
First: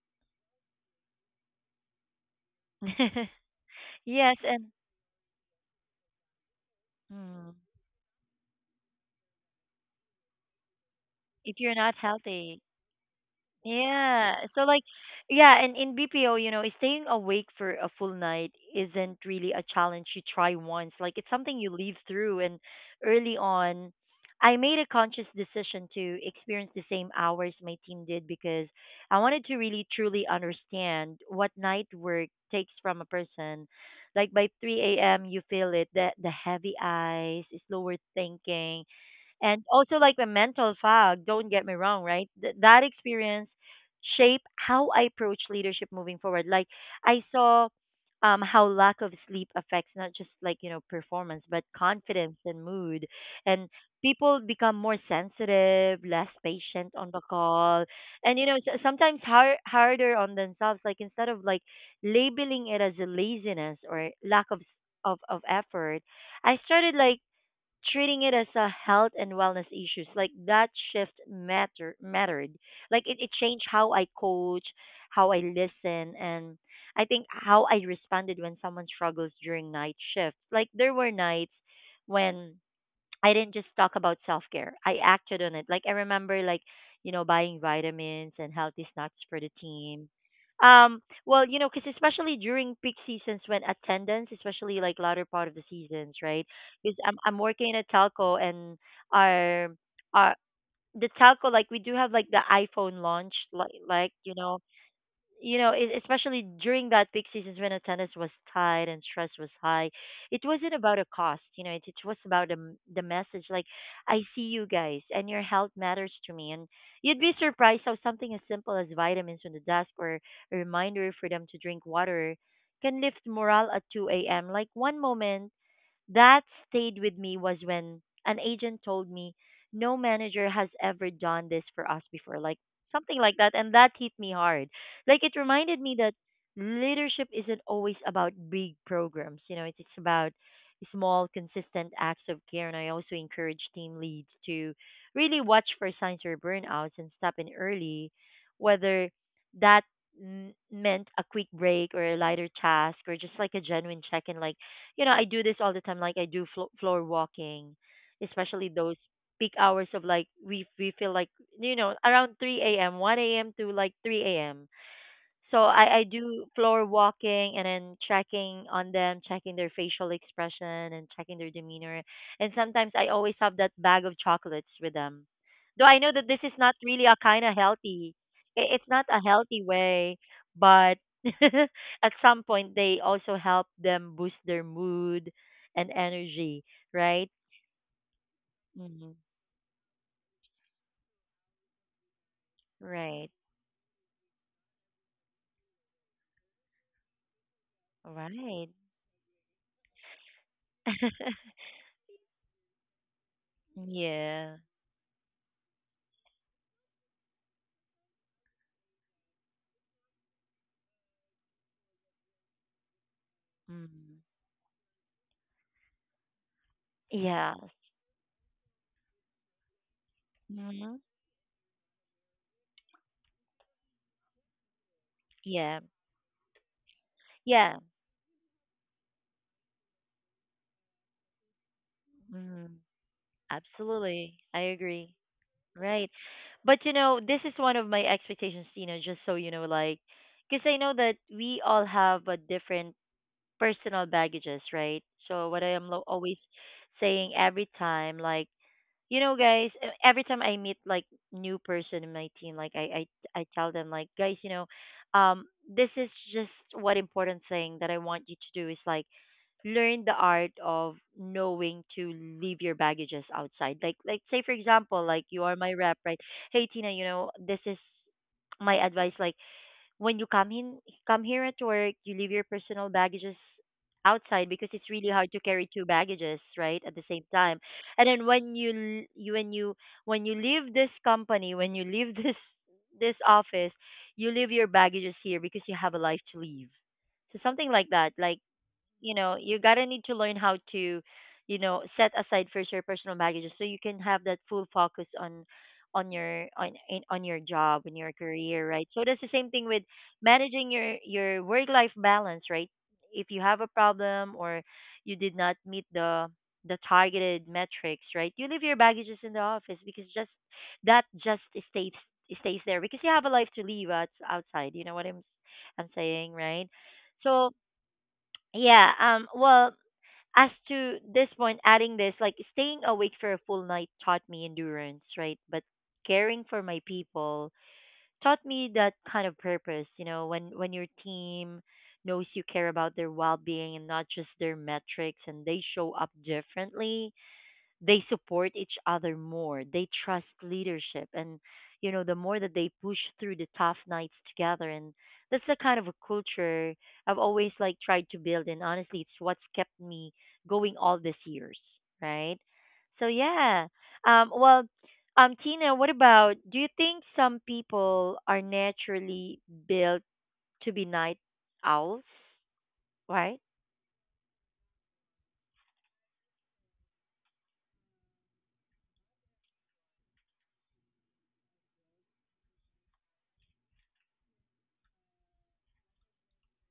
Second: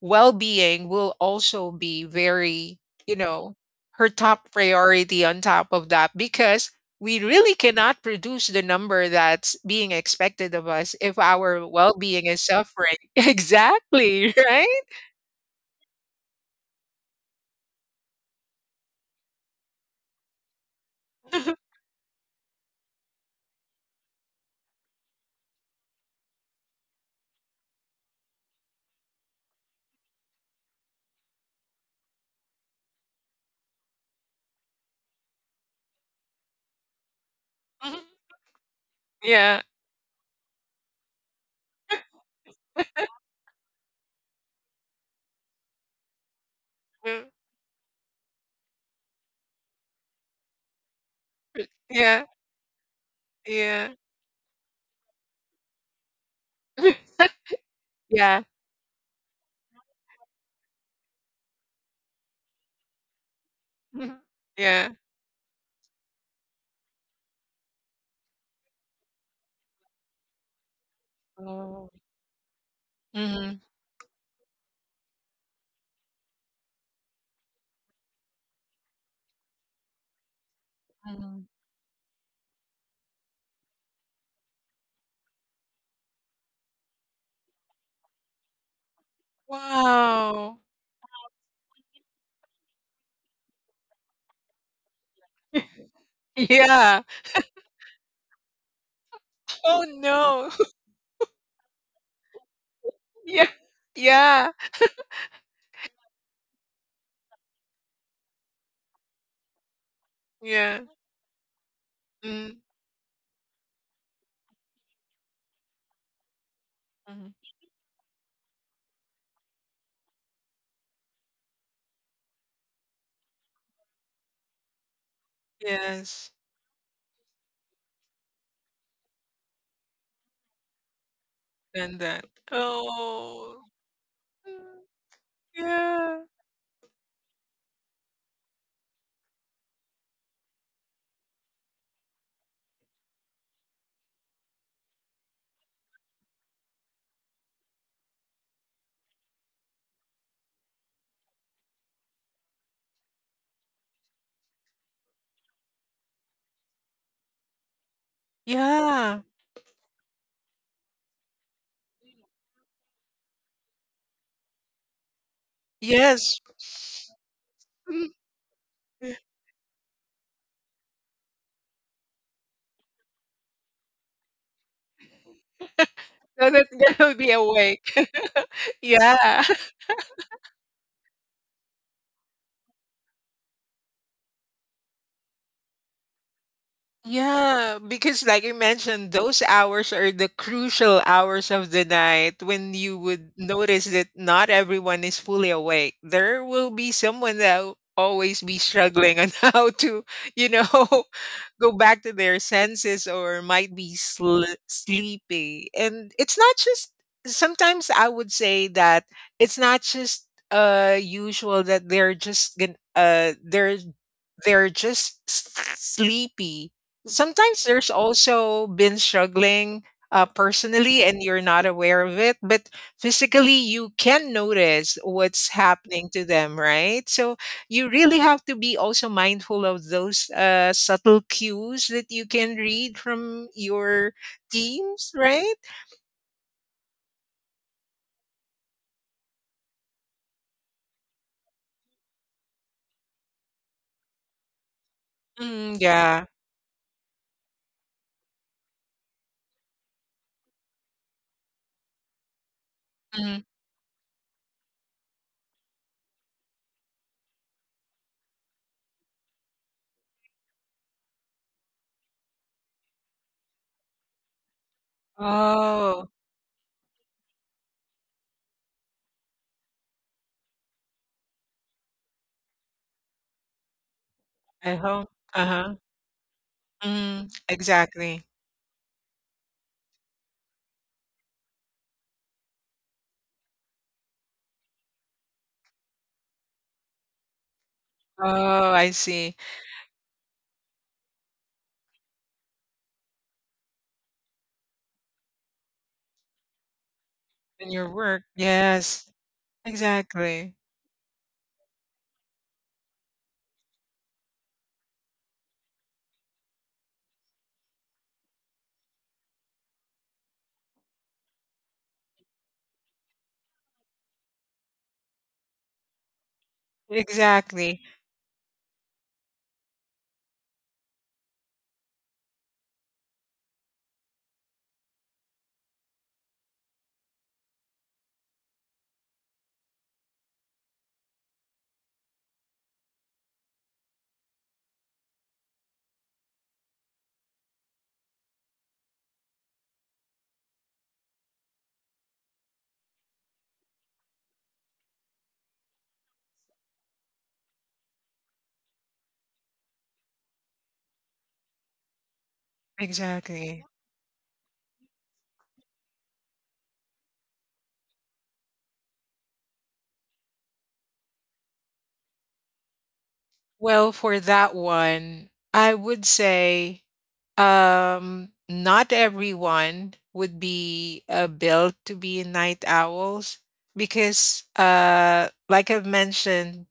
Speaker 2: well-being will also be very, you know, her
Speaker 1: Yes,
Speaker 2: top
Speaker 1: and
Speaker 2: priority on top of that because we
Speaker 1: mm,
Speaker 2: really cannot produce the number that's being expected of us if
Speaker 1: if
Speaker 2: our
Speaker 1: you're not
Speaker 2: well-being is
Speaker 1: healthy.
Speaker 2: suffering. Exactly,
Speaker 1: Yeah. So
Speaker 2: right?
Speaker 1: like, yeah, and in BPO, you know, staying awake for a full night isn't really a challenge you try once. Like, it's something you live through. And early on I made a conscious decision to experience the same hours my team did, because I wanted to really truly understand what night work takes from a person. Like by 3 a.m., you feel it, the heavy eyes, slower
Speaker 2: Mhm.
Speaker 1: thinking,
Speaker 2: Yeah.
Speaker 1: and also like the mental fog. Don't get me wrong, right? That experience shape how I approach leadership moving forward. Like
Speaker 2: Yeah.
Speaker 1: I saw how lack of sleep affects not just like, you know, performance, but
Speaker 2: Yeah.
Speaker 1: confidence and mood. And
Speaker 2: Yeah.
Speaker 1: people become more sensitive, less patient on the call, and,
Speaker 2: Yeah.
Speaker 1: you know, sometimes harder on themselves. Like instead of like labeling it as a laziness or
Speaker 2: Mhm.
Speaker 1: lack of
Speaker 2: Yeah.
Speaker 1: of effort, I started like treating it as a health and wellness issues. Like that shift
Speaker 2: Oh.
Speaker 1: matter mattered. Like it
Speaker 2: Mhm.
Speaker 1: changed how I coach, how I listen, and I think how I responded when someone struggles during night shift. Like there were
Speaker 2: Mhm.
Speaker 1: nights when I didn't just talk about self care. I acted on it. Like I remember, like, you know, buying vitamins and healthy snacks for the team.
Speaker 2: Wow.
Speaker 1: Um, well, you know, because especially during peak seasons when attendance, especially like latter part of the seasons, right? Because
Speaker 2: Yeah.
Speaker 1: I'm working in a telco, and our
Speaker 2: Oh
Speaker 1: our
Speaker 2: no.
Speaker 1: the telco, like we do have like the iPhone launch,
Speaker 2: Yeah.
Speaker 1: like, you
Speaker 2: Yeah.
Speaker 1: know, you know, it, especially during that peak seasons when attendance was tight and stress was high, it wasn't
Speaker 2: Yeah.
Speaker 1: about a cost. You know, it was about the
Speaker 2: Mm.
Speaker 1: the message. Like, I see you guys, and your health matters to me. And you'd be
Speaker 2: Mhm.
Speaker 1: surprised how something as simple as vitamins on the desk or a reminder for them to drink water can lift morale at 2 a.m. Like one moment
Speaker 2: Yes,
Speaker 1: that stayed with me was when an agent told me, no manager has ever done this for
Speaker 2: and
Speaker 1: us
Speaker 2: that.
Speaker 1: before, like something like that,
Speaker 2: Oh,
Speaker 1: and that hit me hard.
Speaker 2: mm,
Speaker 1: Like it reminded me that
Speaker 2: yeah,
Speaker 1: leadership isn't always about big programs, you know, it's about small, consistent acts of care. And I also encourage team leads to really watch for signs of burnouts and step in early, whether that meant a quick break or a lighter task or just like a genuine check in. Like, you know, I do this all the time. Like I do floor walking, especially those
Speaker 2: yeah,
Speaker 1: peak hours of like we feel like, you know, around 3 a.m., 1 a.m. to like 3 a.m. So I
Speaker 2: yes.
Speaker 1: do floor walking and then checking on them, checking their facial expression and checking their demeanor. And sometimes I always have that bag of chocolates with them. Though I know that this
Speaker 2: So
Speaker 1: is
Speaker 2: that
Speaker 1: not really
Speaker 2: they will
Speaker 1: a
Speaker 2: be
Speaker 1: kind of
Speaker 2: awake.
Speaker 1: healthy, it's not a
Speaker 2: Yeah.
Speaker 1: healthy way, but at some point they also help them boost their mood and energy, right?
Speaker 2: Yeah, because like you mentioned,
Speaker 1: Hmm.
Speaker 2: those hours are the crucial hours of the night when you
Speaker 1: Right,
Speaker 2: would notice that not everyone is fully awake. There will be someone that will always be
Speaker 1: right.
Speaker 2: struggling on how to, you know, go back to their senses or might be sl-
Speaker 1: Yeah.
Speaker 2: sleepy. And it's not just sometimes I would say that it's not just usual that they're just gon- uh they're
Speaker 1: Mm.
Speaker 2: they're just s- sleepy
Speaker 1: Yeah.
Speaker 2: sometimes there's also been struggling
Speaker 1: Hmm.
Speaker 2: personally and you're not aware of it but physically you can notice what's
Speaker 1: Yeah.
Speaker 2: happening to them right so
Speaker 1: Yeah.
Speaker 2: you really have to be also mindful of those subtle cues that you can
Speaker 1: Mm,
Speaker 2: read from your
Speaker 1: absolutely. I
Speaker 2: teams
Speaker 1: agree.
Speaker 2: right.
Speaker 1: Right. But you know, this is one of my expectations, Tina, just so you know, like, because I know that we all have a different personal baggages, right? So what I
Speaker 2: Mm,
Speaker 1: am
Speaker 2: yeah.
Speaker 1: always saying every time, like, you know, guys, every time I meet like new person in my team, like
Speaker 2: Mm.
Speaker 1: I tell them like, guys, you know, this is just what important thing that I want you to do is like learn the art of knowing to leave your baggages outside. Like say for example, like you are my rep,
Speaker 2: Oh.
Speaker 1: right? Hey Tina, you know, this is my advice. Like when you come in come here at work, you leave your personal baggages outside, because
Speaker 2: I
Speaker 1: it's
Speaker 2: hope.
Speaker 1: really hard to carry
Speaker 2: Uh-huh.
Speaker 1: two baggages, right, at the same
Speaker 2: Mm,
Speaker 1: time. And
Speaker 2: exactly.
Speaker 1: then when you leave this company, when you leave this office, you leave your baggages here because you have a life to leave. So something like that. Like,
Speaker 2: Oh I
Speaker 1: you
Speaker 2: see.
Speaker 1: know, you gotta need to learn how to, you know, set aside first your personal baggage so you can have that full focus on on your
Speaker 2: In
Speaker 1: job
Speaker 2: your
Speaker 1: and your
Speaker 2: work
Speaker 1: career, right? So
Speaker 2: yes.
Speaker 1: that's the same thing with
Speaker 2: Exactly.
Speaker 1: managing your work life balance, right? If you have a problem or you did not meet the targeted metrics, right, you leave your baggages in the office, because just that just stays, there because you have a life to live outside, you know what I'm saying, right? So
Speaker 2: Exactly.
Speaker 1: yeah, well, as to this point adding this, like staying awake for a full night taught me endurance, right? But caring for my people taught me that kind of purpose, you know, when your team knows you care about their well-being and not just their metrics, and they show up differently, they support each other more, they trust leadership, and, you know, the more that they push through the tough nights together. And that's the kind of a culture I've always like tried to build, and honestly, it's what's kept me going all these years, right? So yeah,
Speaker 2: Exactly.
Speaker 1: um well Tina, what about, do you think some people are naturally built to be night owls, right?
Speaker 2: Well, for that one, I would say not everyone would be built to be night owls because like I've mentioned,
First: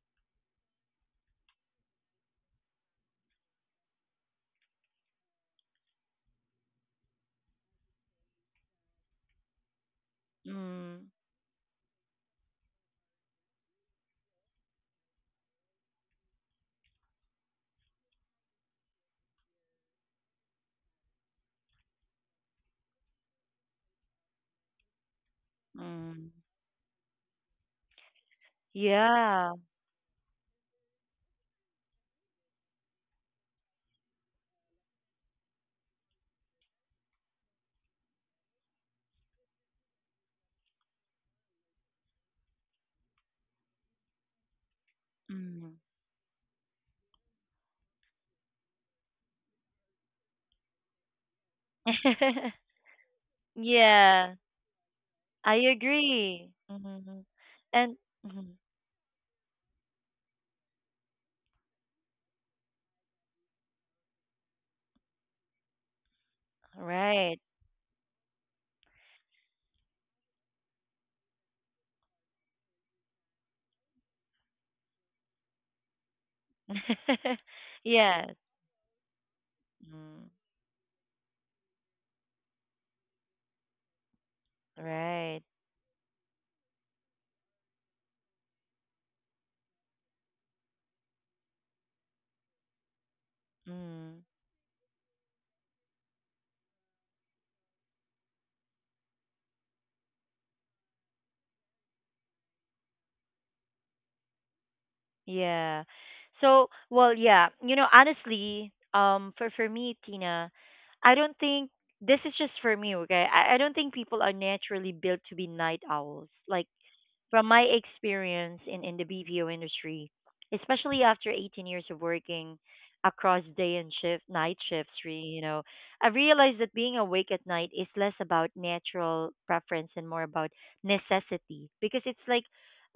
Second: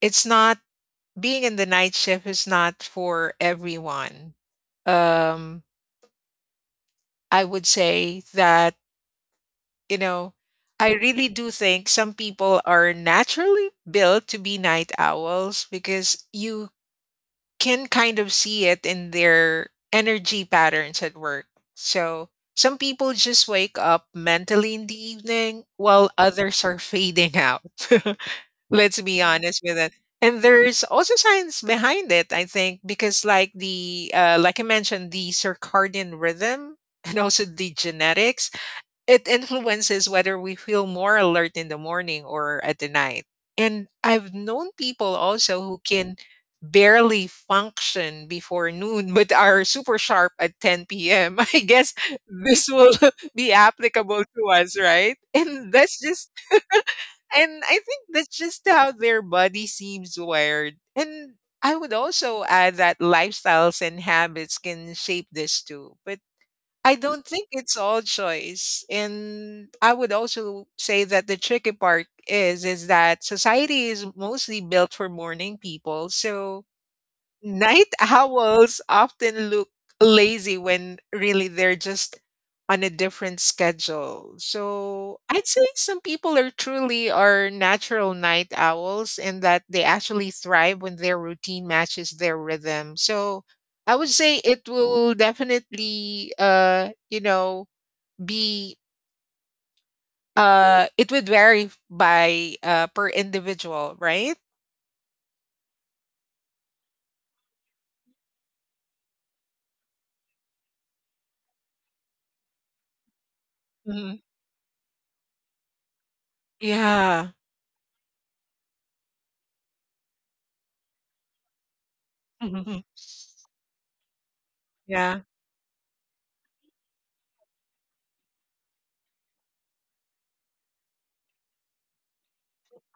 Speaker 2: it's not being in the night shift is not for everyone. Um I would say that, you know, I
Speaker 1: Mm.
Speaker 2: really do think some people are naturally built to be night owls because you can kind of see it in their energy patterns at work. So some people just wake up mentally in the evening while
Speaker 1: Mm,
Speaker 2: others are fading out. Let's be
Speaker 1: yeah.
Speaker 2: honest with it. And there's also science behind it, I think, because like the like I mentioned, the circadian rhythm and also the genetics it influences whether we feel more alert in the morning or at the night. And I've known people also
Speaker 1: Mm.
Speaker 2: who can barely function before noon but are super sharp at 10 p.m. I guess this will be applicable
Speaker 1: Yeah,
Speaker 2: to us, right?
Speaker 1: I
Speaker 2: And that's just
Speaker 1: agree. Hmm.
Speaker 2: and I
Speaker 1: And
Speaker 2: think that's
Speaker 1: mhm,
Speaker 2: just how their body seems wired. And I would also add that lifestyles and habits can shape this too. But I don't
Speaker 1: right.
Speaker 2: think it's all choice. And I would also say that the tricky part is that society is mostly built for morning people. So night
Speaker 1: Yes.
Speaker 2: owls often look
Speaker 1: Mm,
Speaker 2: lazy when really they're just on a different schedule. So
Speaker 1: right.
Speaker 2: I'd say some people are truly are natural night owls and that they actually thrive when their routine matches their rhythm. So I would
Speaker 1: Mm,
Speaker 2: say it will definitely you know be it would vary by per individual, right?
Speaker 1: yeah. So, well, yeah, you know, honestly, for me, Tina, I don't think, this is just for me, okay? I don't think
Speaker 2: Mhm.
Speaker 1: people are naturally built to be night owls. Like,
Speaker 2: Yeah.
Speaker 1: from my experience in the BPO industry, especially after 18 years of working across day and shift, night shifts,
Speaker 2: Yeah.
Speaker 1: you know, I realized that being awake at night is less about natural preference and more about necessity, because it's like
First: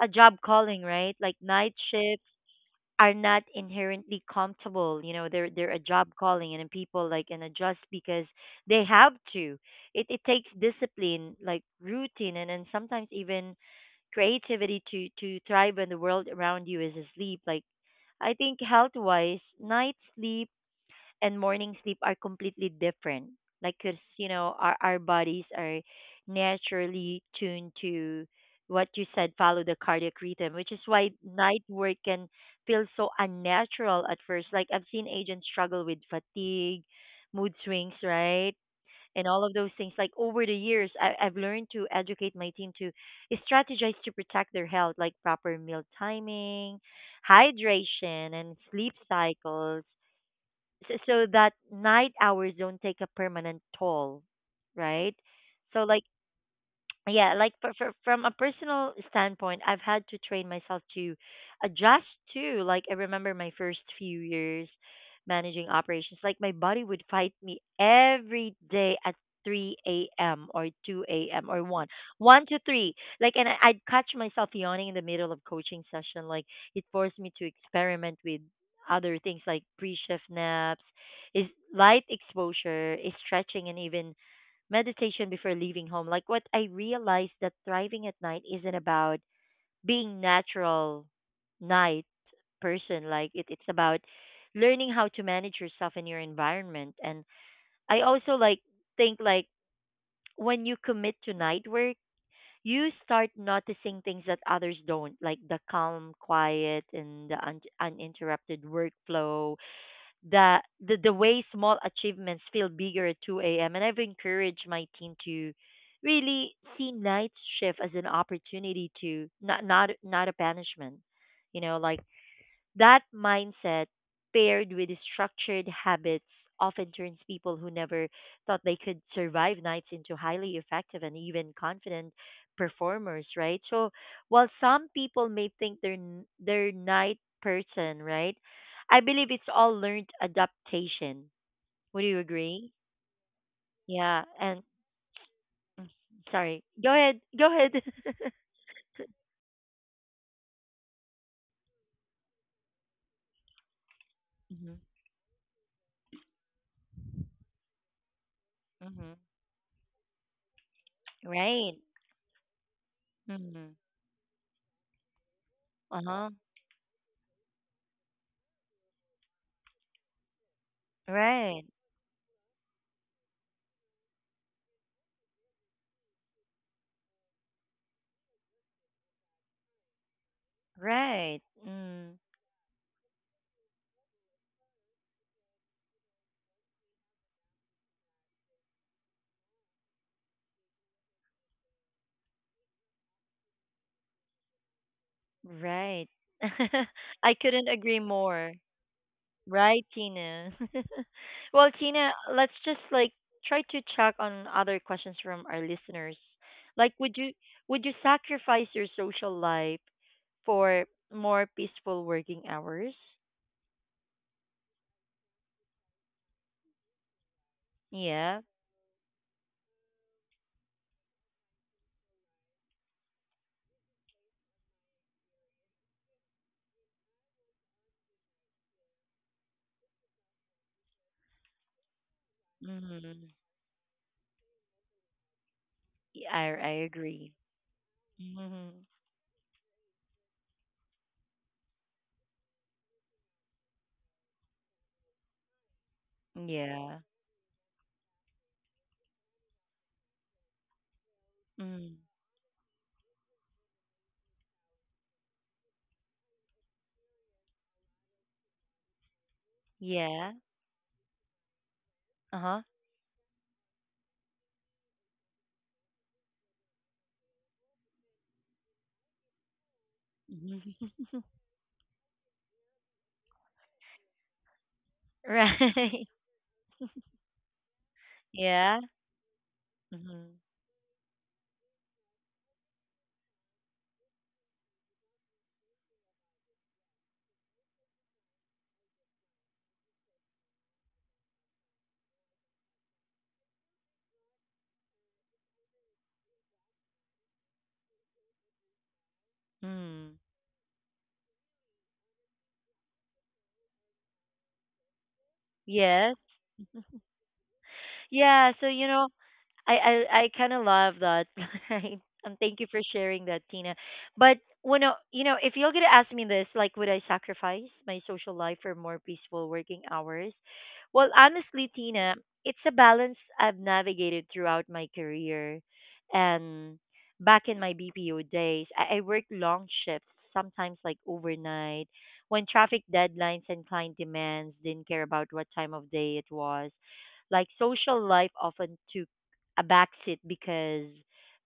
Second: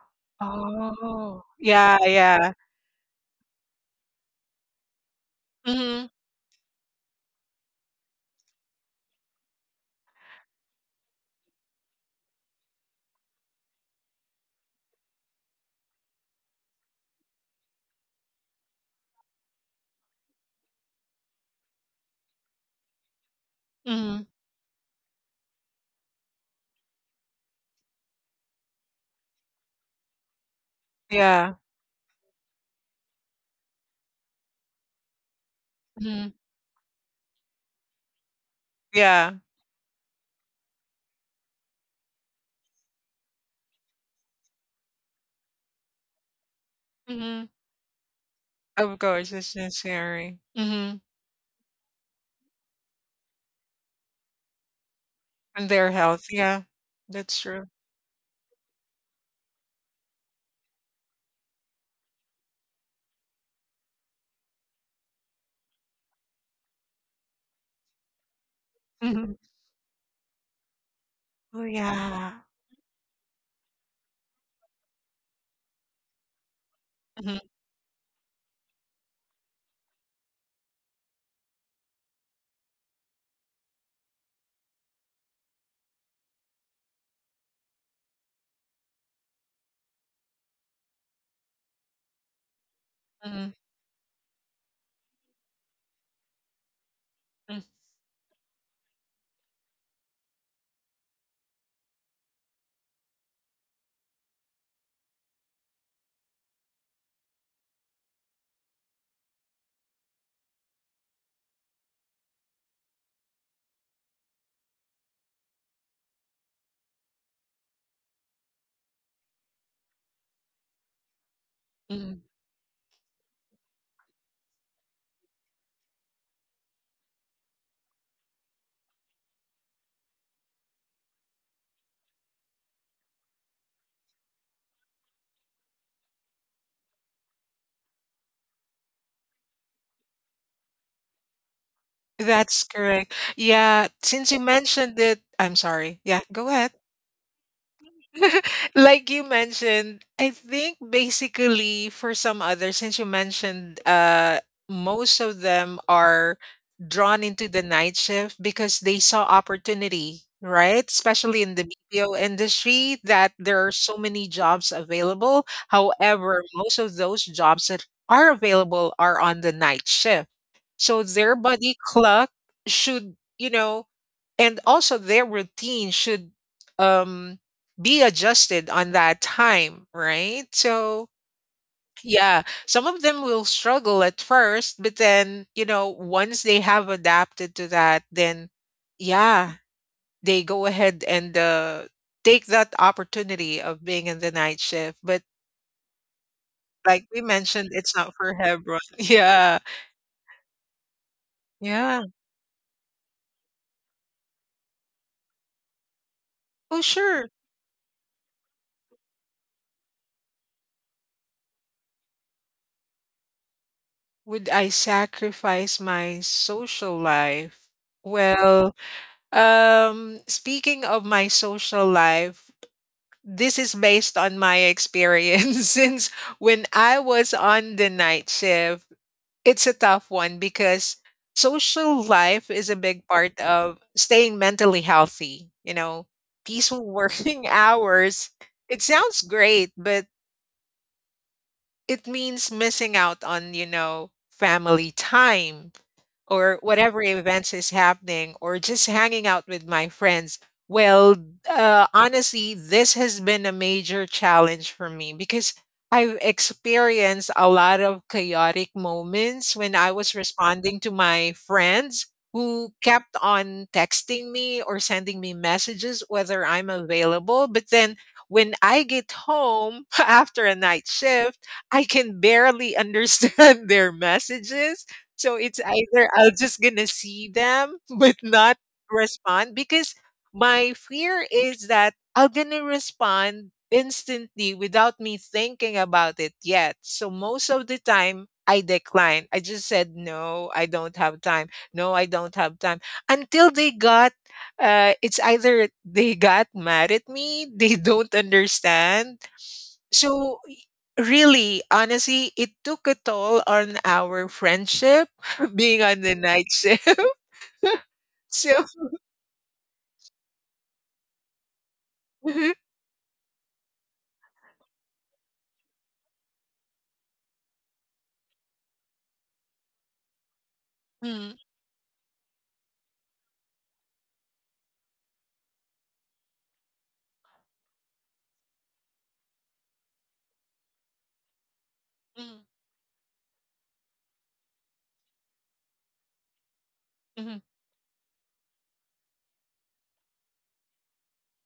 Speaker 1: a job calling, right? Like
Speaker 2: Oh,
Speaker 1: night
Speaker 2: yeah,
Speaker 1: shift
Speaker 2: yeah.
Speaker 1: are not inherently comfortable. You know, they're a job
Speaker 2: Mhm,
Speaker 1: calling, and then people like and adjust because they have to. It takes discipline, like routine, and then sometimes even creativity to thrive when the world around you is asleep. Like I think, health wise, night sleep and morning sleep are completely different. Like, cause
Speaker 2: mhm.
Speaker 1: you know, our bodies are naturally tuned to, what you said, follow the cardiac rhythm, which is why
Speaker 2: Yeah.
Speaker 1: night work can feel so unnatural at first. Like I've seen agents struggle with
Speaker 2: Mhm.
Speaker 1: fatigue, mood swings, right? And
Speaker 2: Yeah.
Speaker 1: all of those things. Like over the years, I've learned to educate my team to strategize to protect their health, like proper meal timing,
Speaker 2: Mhm.
Speaker 1: hydration, and sleep
Speaker 2: Of course, it's
Speaker 1: cycles
Speaker 2: necessary.
Speaker 1: so,
Speaker 2: Mhm.
Speaker 1: so that night hours don't take a permanent toll, right?
Speaker 2: And
Speaker 1: So
Speaker 2: their
Speaker 1: like
Speaker 2: health, yeah.
Speaker 1: yeah
Speaker 2: That's
Speaker 1: like
Speaker 2: true.
Speaker 1: from a personal standpoint I've had to train myself to adjust to like I remember my first few years managing operations like my body would fight me every day at
Speaker 2: Mhm.
Speaker 1: 3 a.m. or 2 a.m.
Speaker 2: Oh,
Speaker 1: or 1
Speaker 2: yeah.
Speaker 1: 1 to 3 like and I'd catch myself yawning in the middle of coaching session like it forced me
Speaker 2: Mhm,
Speaker 1: to experiment with other things like pre-shift naps is light exposure is stretching and even meditation before leaving home. Like what I realized that thriving at night isn't about being natural night person. Like it,
Speaker 2: mhm,
Speaker 1: it's about learning how to manage yourself and your environment. And
Speaker 2: mm,
Speaker 1: I also like think like when you commit to night work, you start noticing things that others don't, like the calm, quiet, and the uninterrupted workflow the the way small achievements feel bigger at 2 a.m. And I've encouraged my team to really see night shift as an opportunity to not a banishment, you know, like
Speaker 2: mhm.
Speaker 1: that mindset, paired with structured habits, often turns people who never thought they could survive nights into highly effective and even confident performers, right? So, while some people may think they're they're night person, right? I believe it's all learned adaptation. Would you
Speaker 2: That's
Speaker 1: agree?
Speaker 2: correct. Yeah,
Speaker 1: Yeah,
Speaker 2: since you
Speaker 1: and
Speaker 2: mentioned it I'm
Speaker 1: mm,
Speaker 2: sorry. Yeah, go
Speaker 1: sorry.
Speaker 2: ahead.
Speaker 1: Go ahead. Go ahead.
Speaker 2: Like you mentioned, I think basically for some others, since you mentioned
Speaker 1: Mhm.
Speaker 2: most of them are drawn into the night shift because they
Speaker 1: Mhm.
Speaker 2: saw opportunity, right? Especially in the
Speaker 1: Right.
Speaker 2: BPO industry that there are
Speaker 1: Mhm.
Speaker 2: so many jobs available.
Speaker 1: Uh-huh.
Speaker 2: However, most of those jobs that are available are on the night shift. So their
Speaker 1: Right.
Speaker 2: body clock should, you know, and also their routine should um be adjusted on that time, right? So
Speaker 1: Right. Mm.
Speaker 2: yeah, some of them will struggle at first, but then, you know, once they have adapted to that, then yeah, they go ahead and take that opportunity of being in the night shift. But
Speaker 1: Right.
Speaker 2: like we
Speaker 1: I couldn't
Speaker 2: mentioned, it's
Speaker 1: agree
Speaker 2: not for
Speaker 1: more.
Speaker 2: everyone. Yeah.
Speaker 1: Right, Tina. Well,
Speaker 2: Yeah.
Speaker 1: Tina, let's just like try to check on other questions from our listeners.
Speaker 2: Oh,
Speaker 1: Like would you
Speaker 2: sure.
Speaker 1: would you sacrifice your social life for more peaceful working hours?
Speaker 2: Would I sacrifice my social life?
Speaker 1: Yeah.
Speaker 2: Well, speaking of my social life, this is based on my experience since when I was on the night shift. It's a tough one because social life is a big
Speaker 1: Mhm.
Speaker 2: part of staying mentally healthy, you know,
Speaker 1: Yeah, I
Speaker 2: peaceful
Speaker 1: agree.
Speaker 2: working hours. It
Speaker 1: Mhm.
Speaker 2: sounds great, but it means missing out on, you know, family time or
Speaker 1: Yeah.
Speaker 2: whatever events is happening or just hanging out with my friends. Well,
Speaker 1: Mm.
Speaker 2: honestly, this has been a major challenge for me because I've experienced a lot of chaotic moments when I was
Speaker 1: Yeah.
Speaker 2: responding to my friends
Speaker 1: Uh-huh.
Speaker 2: who kept on texting me or sending me messages whether I'm available. But then when I get home after a night shift, I can barely understand their messages so it's
Speaker 1: Right.
Speaker 2: either I'll just gonna see them but not
Speaker 1: Yeah.
Speaker 2: respond because
Speaker 1: Mhm.
Speaker 2: my fear is that I'm gonna respond instantly without me thinking about it yet. So most of the time I decline. I just said no, I don't have time. No, I don't have time. Until they got it's either they got mad at me, they don't understand.
Speaker 1: Mm.
Speaker 2: So really, honestly, it took a toll on our friendship being on the
Speaker 1: Yes.
Speaker 2: night shift.
Speaker 1: Yeah,
Speaker 2: So,
Speaker 1: so you know, I kind of love that. Right? And thank you for sharing that, Tina. But when I- you know, if you're gonna ask me this, like, would I sacrifice my social life for more peaceful working hours? Well,
Speaker 2: mm,
Speaker 1: honestly, Tina, it's a balance I've navigated throughout my career, and back in my BPO days, I worked long shifts, sometimes like overnight,
Speaker 2: mm,
Speaker 1: when traffic deadlines and client demands didn't care about what time of day it was
Speaker 2: mhm.
Speaker 1: like social life often took a backseat because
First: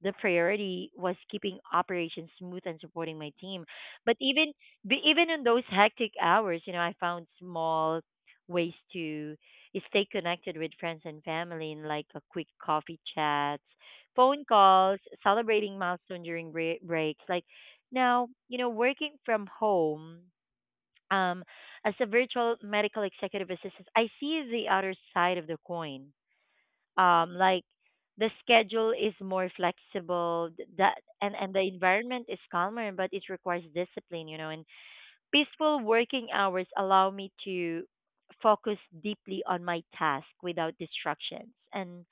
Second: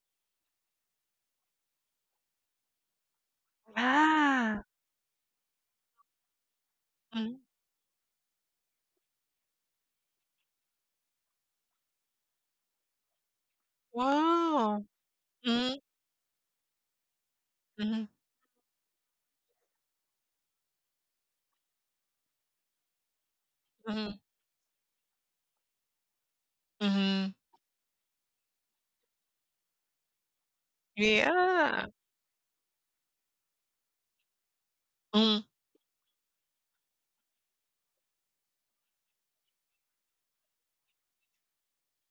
Speaker 1: the priority was keeping operations smooth and supporting my team. But even
Speaker 2: Ah,
Speaker 1: but even in those hectic hours, you know, I found
Speaker 2: mm.
Speaker 1: small ways to stay connected with friends and family in like a quick coffee chats, phone
Speaker 2: Wow.
Speaker 1: calls,
Speaker 2: Mm,
Speaker 1: celebrating milestone during breaks. Like
Speaker 2: mhm,
Speaker 1: now, you know, working from home, um, as a virtual medical executive assistant, I
Speaker 2: mhm,
Speaker 1: see the other side of the coin
Speaker 2: mhm.
Speaker 1: like the schedule is more flexible that and the
Speaker 2: Yeah.
Speaker 1: environment is calmer but it requires discipline you know and
Speaker 2: Mm,
Speaker 1: peaceful working hours allow me to focus deeply on my task without distractions and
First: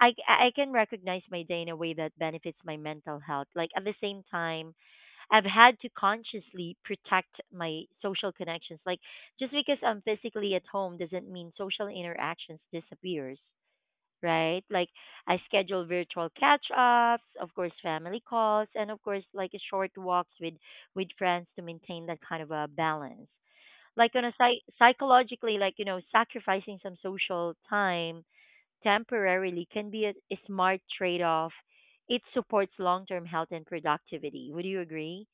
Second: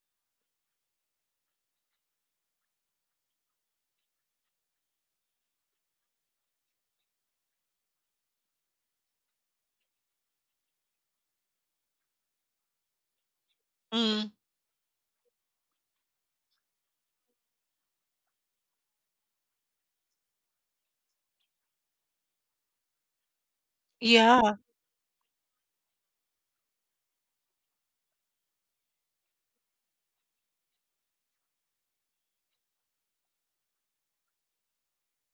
Speaker 1: I can recognize my day in a way that benefits my mental health. Like at the same time, I've had to consciously protect my social connections. Like just because I'm physically at home doesn't mean social interactions disappears,
Speaker 2: mm.
Speaker 1: right? Like I schedule virtual catch-ups, of course, family calls, and of course, like short walks with friends to maintain that kind of a balance. Like on a
Speaker 2: Yeah.
Speaker 1: psychologically, like you know, sacrificing some social time temporarily can be a smart trade-off. It supports long-term health and productivity. Would you agree?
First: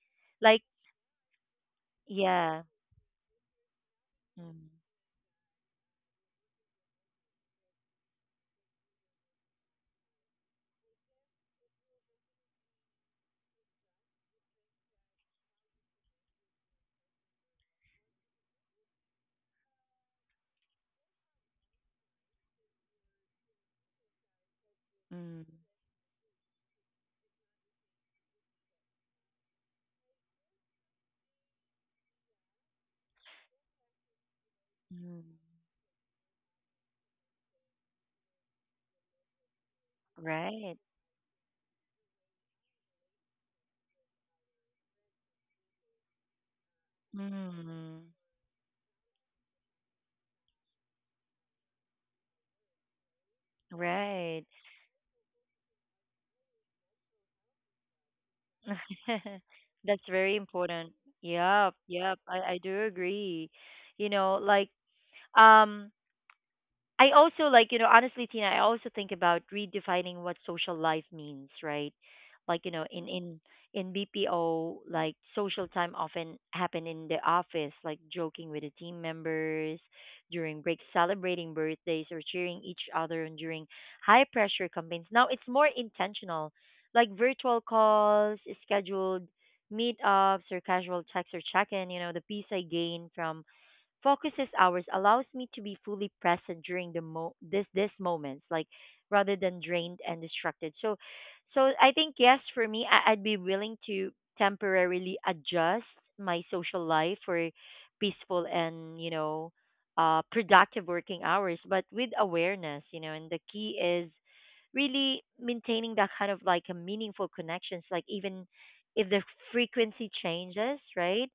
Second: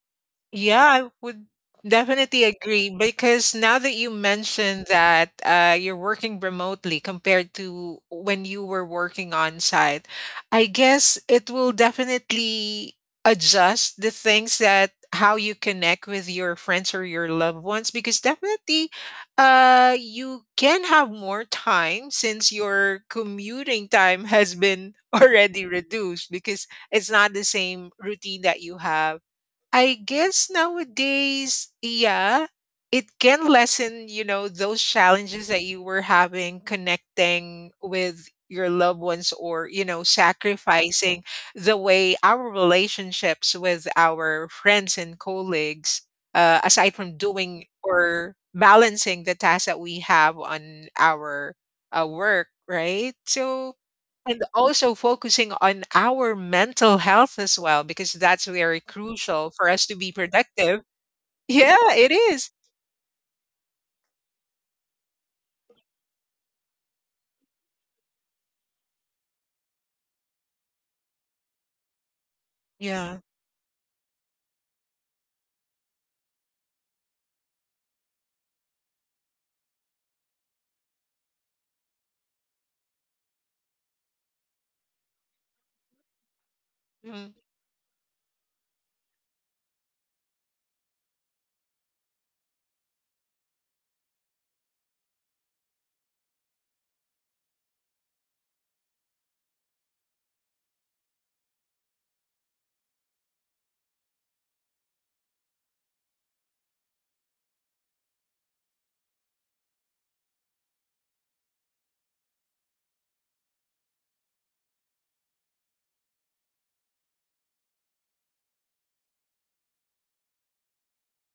Speaker 1: Like,
Speaker 2: Yeah, I would definitely
Speaker 1: yeah.
Speaker 2: agree because now that you
Speaker 1: Mm,
Speaker 2: mentioned that you're working remotely compared to when you were working on site, I guess it will definitely adjust the things that how you connect with your friends or your loved ones because definitely you can have more time since your commuting time has been
Speaker 1: mm,
Speaker 2: already reduced because it's not the same routine that you have I guess nowadays, yeah, it can lessen, you know, those
Speaker 1: mm.
Speaker 2: challenges that you were having connecting with your loved ones or, you know,
Speaker 1: Right.
Speaker 2: sacrificing the way our relationships with our friends and colleagues, aside from doing
Speaker 1: Mm,
Speaker 2: or balancing the tasks that we have on our work, right? So, and
Speaker 1: right.
Speaker 2: also focusing on our mental health as well, because that's very crucial for us to
Speaker 1: That's
Speaker 2: be
Speaker 1: very
Speaker 2: productive.
Speaker 1: important. Yep,
Speaker 2: Yeah, it
Speaker 1: yep.
Speaker 2: is.
Speaker 1: I do agree. You know, like um I also like, you know, honestly, Tina, I also think about redefining what social life means, right? Like, you know, in
Speaker 2: Yeah,
Speaker 1: in in BPO, like social time often happen in the office, like joking with the team members during breaks, celebrating birthdays, or cheering each other on during high pressure campaigns. Now it's more intentional, like
Speaker 2: mhm,
Speaker 1: virtual calls, scheduled meetups, or casual checks or check in. You know, the peace I gain from focuses hours allows me to be fully present during the mo this this moments like rather than drained and distracted. So I think yes for me, I'd be willing to temporarily adjust my social life for peaceful and you know productive working hours but with awareness you know and the key is really maintaining that kind of like a meaningful connections like even if the frequency changes, right,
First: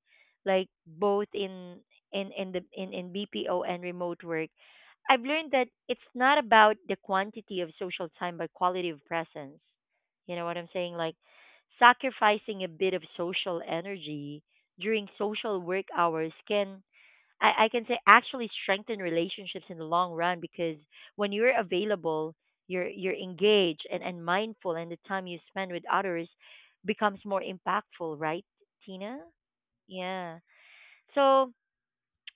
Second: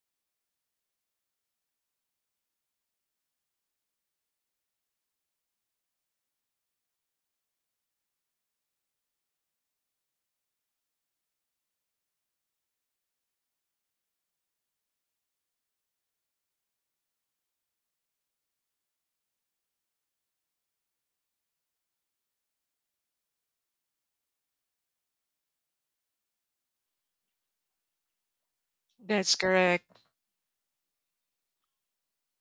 Speaker 1: like both in BPO and remote work, I've learned that it's not about the quantity of social time but quality of presence. You know what I'm saying? Like sacrificing a bit of social energy during social work hours can I can say actually strengthen relationships in the long run because when you're available, you're engaged and mindful and the time you spend with others becomes more impactful, right, Tina?
Speaker 2: that's correct.
Speaker 1: Yeah. So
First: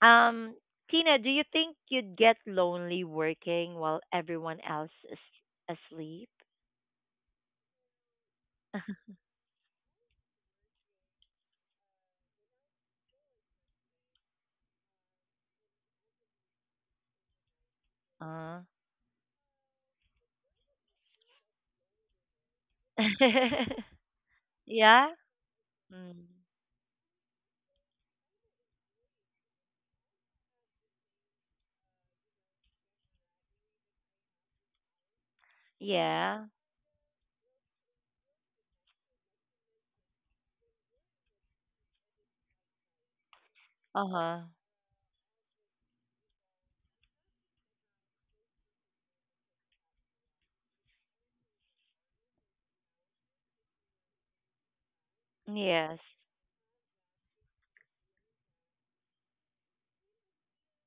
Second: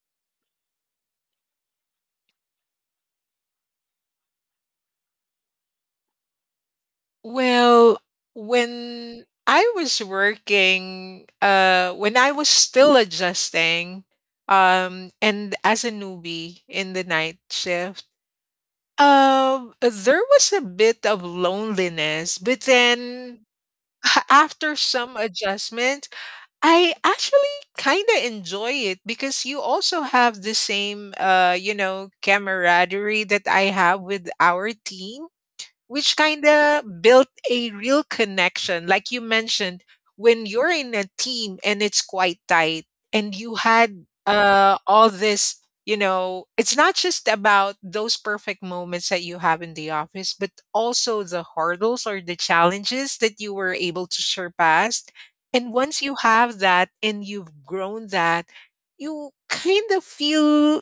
Speaker 1: um, Tina, do you think you'd get lonely working while everyone else is asleep?
Speaker 2: Well, when I was working, when I was still adjusting, and as a newbie in the night shift,
Speaker 1: Uh.
Speaker 2: there was a bit of loneliness, but then after
Speaker 1: Yeah.
Speaker 2: some adjustment,
Speaker 1: Mm.
Speaker 2: I actually kind of enjoy it because you also have the same, you know, camaraderie that I have with our team which
Speaker 1: Yeah.
Speaker 2: kind of built a real connection. Like you mentioned, when you're in a team and it's quite tight, and you had
Speaker 1: Uh-huh.
Speaker 2: all this, you know, it's not just about those perfect moments that you have in the office, but also the hurdles or the challenges that you were able to surpass. And
Speaker 1: Yes.
Speaker 2: once you have that and you've grown that, you kind of feel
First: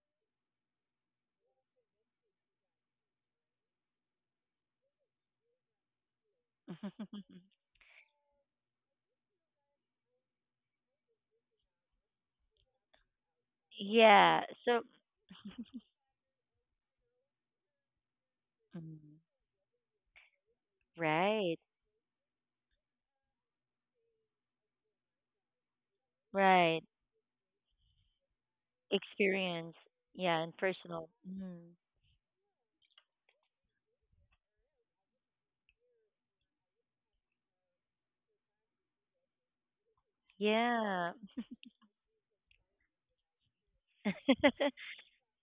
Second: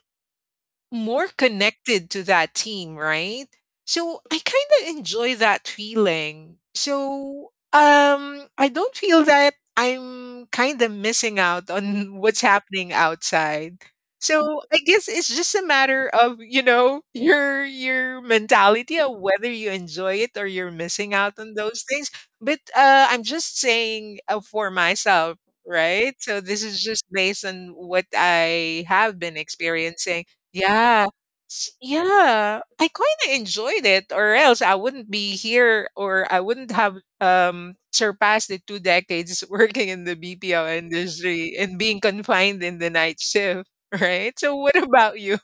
Speaker 2: more connected to that team, right? So I kind of enjoy that feeling. So I don't feel that I'm kind of missing out on what's happening outside.
Speaker 1: Yeah.
Speaker 2: So I
Speaker 1: So,
Speaker 2: guess it's just a matter of, you know, your mentality of
Speaker 1: mm,
Speaker 2: whether you enjoy it or you're missing out on
Speaker 1: right.
Speaker 2: those things. But I'm just saying for myself, right? So this is
Speaker 1: Right.
Speaker 2: just based on what I have been
Speaker 1: Experience.
Speaker 2: experiencing
Speaker 1: Yeah, and
Speaker 2: yeah.
Speaker 1: personal.
Speaker 2: S
Speaker 1: Mm.
Speaker 2: yeah, I kinda enjoyed it or else I wouldn't be here or I wouldn't have, surpassed the two decades working in the BPO
Speaker 1: Yeah.
Speaker 2: industry and being confined in the night shift, right? So what about you?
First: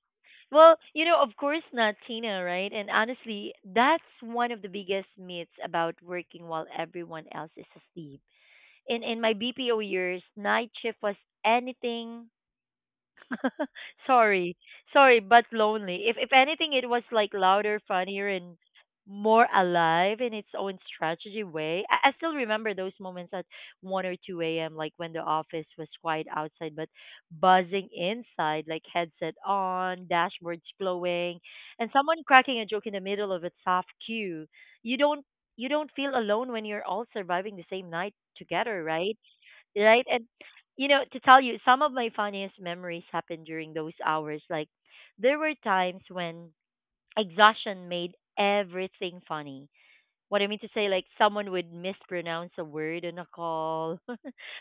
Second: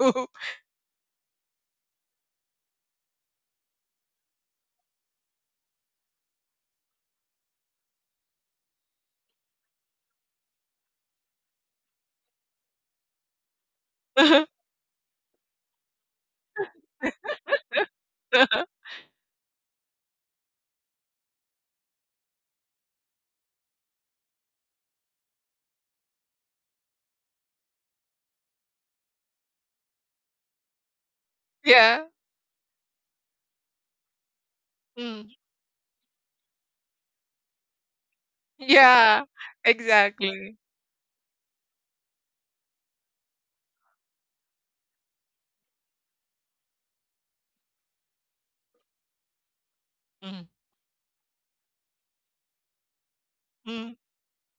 Speaker 1: Well, you know, of course not, Tina, right? And honestly, that's one of the biggest myths about working while everyone else is asleep. In my BPO years, night shift was anything sorry, sorry, but lonely. If anything, it was like louder, funnier, and more alive in its own strategy way. I still remember those moments at 1 or 2 a.m., like when the office was quiet outside but buzzing inside, like headset on, dashboards glowing, and
Speaker 2: Yeah.
Speaker 1: someone cracking a joke in the middle of a soft queue. You don't
Speaker 2: Mm.
Speaker 1: you don't feel alone when you're all surviving the same night together, right?
Speaker 2: Yeah,
Speaker 1: right? And
Speaker 2: exactly.
Speaker 1: you know, to tell you, some of my funniest memories happened during those hours. Like there were times when exhaustion made everything funny what I
Speaker 2: Mm,
Speaker 1: mean to say, like someone would mispronounce a word on a
Speaker 2: mm.
Speaker 1: call,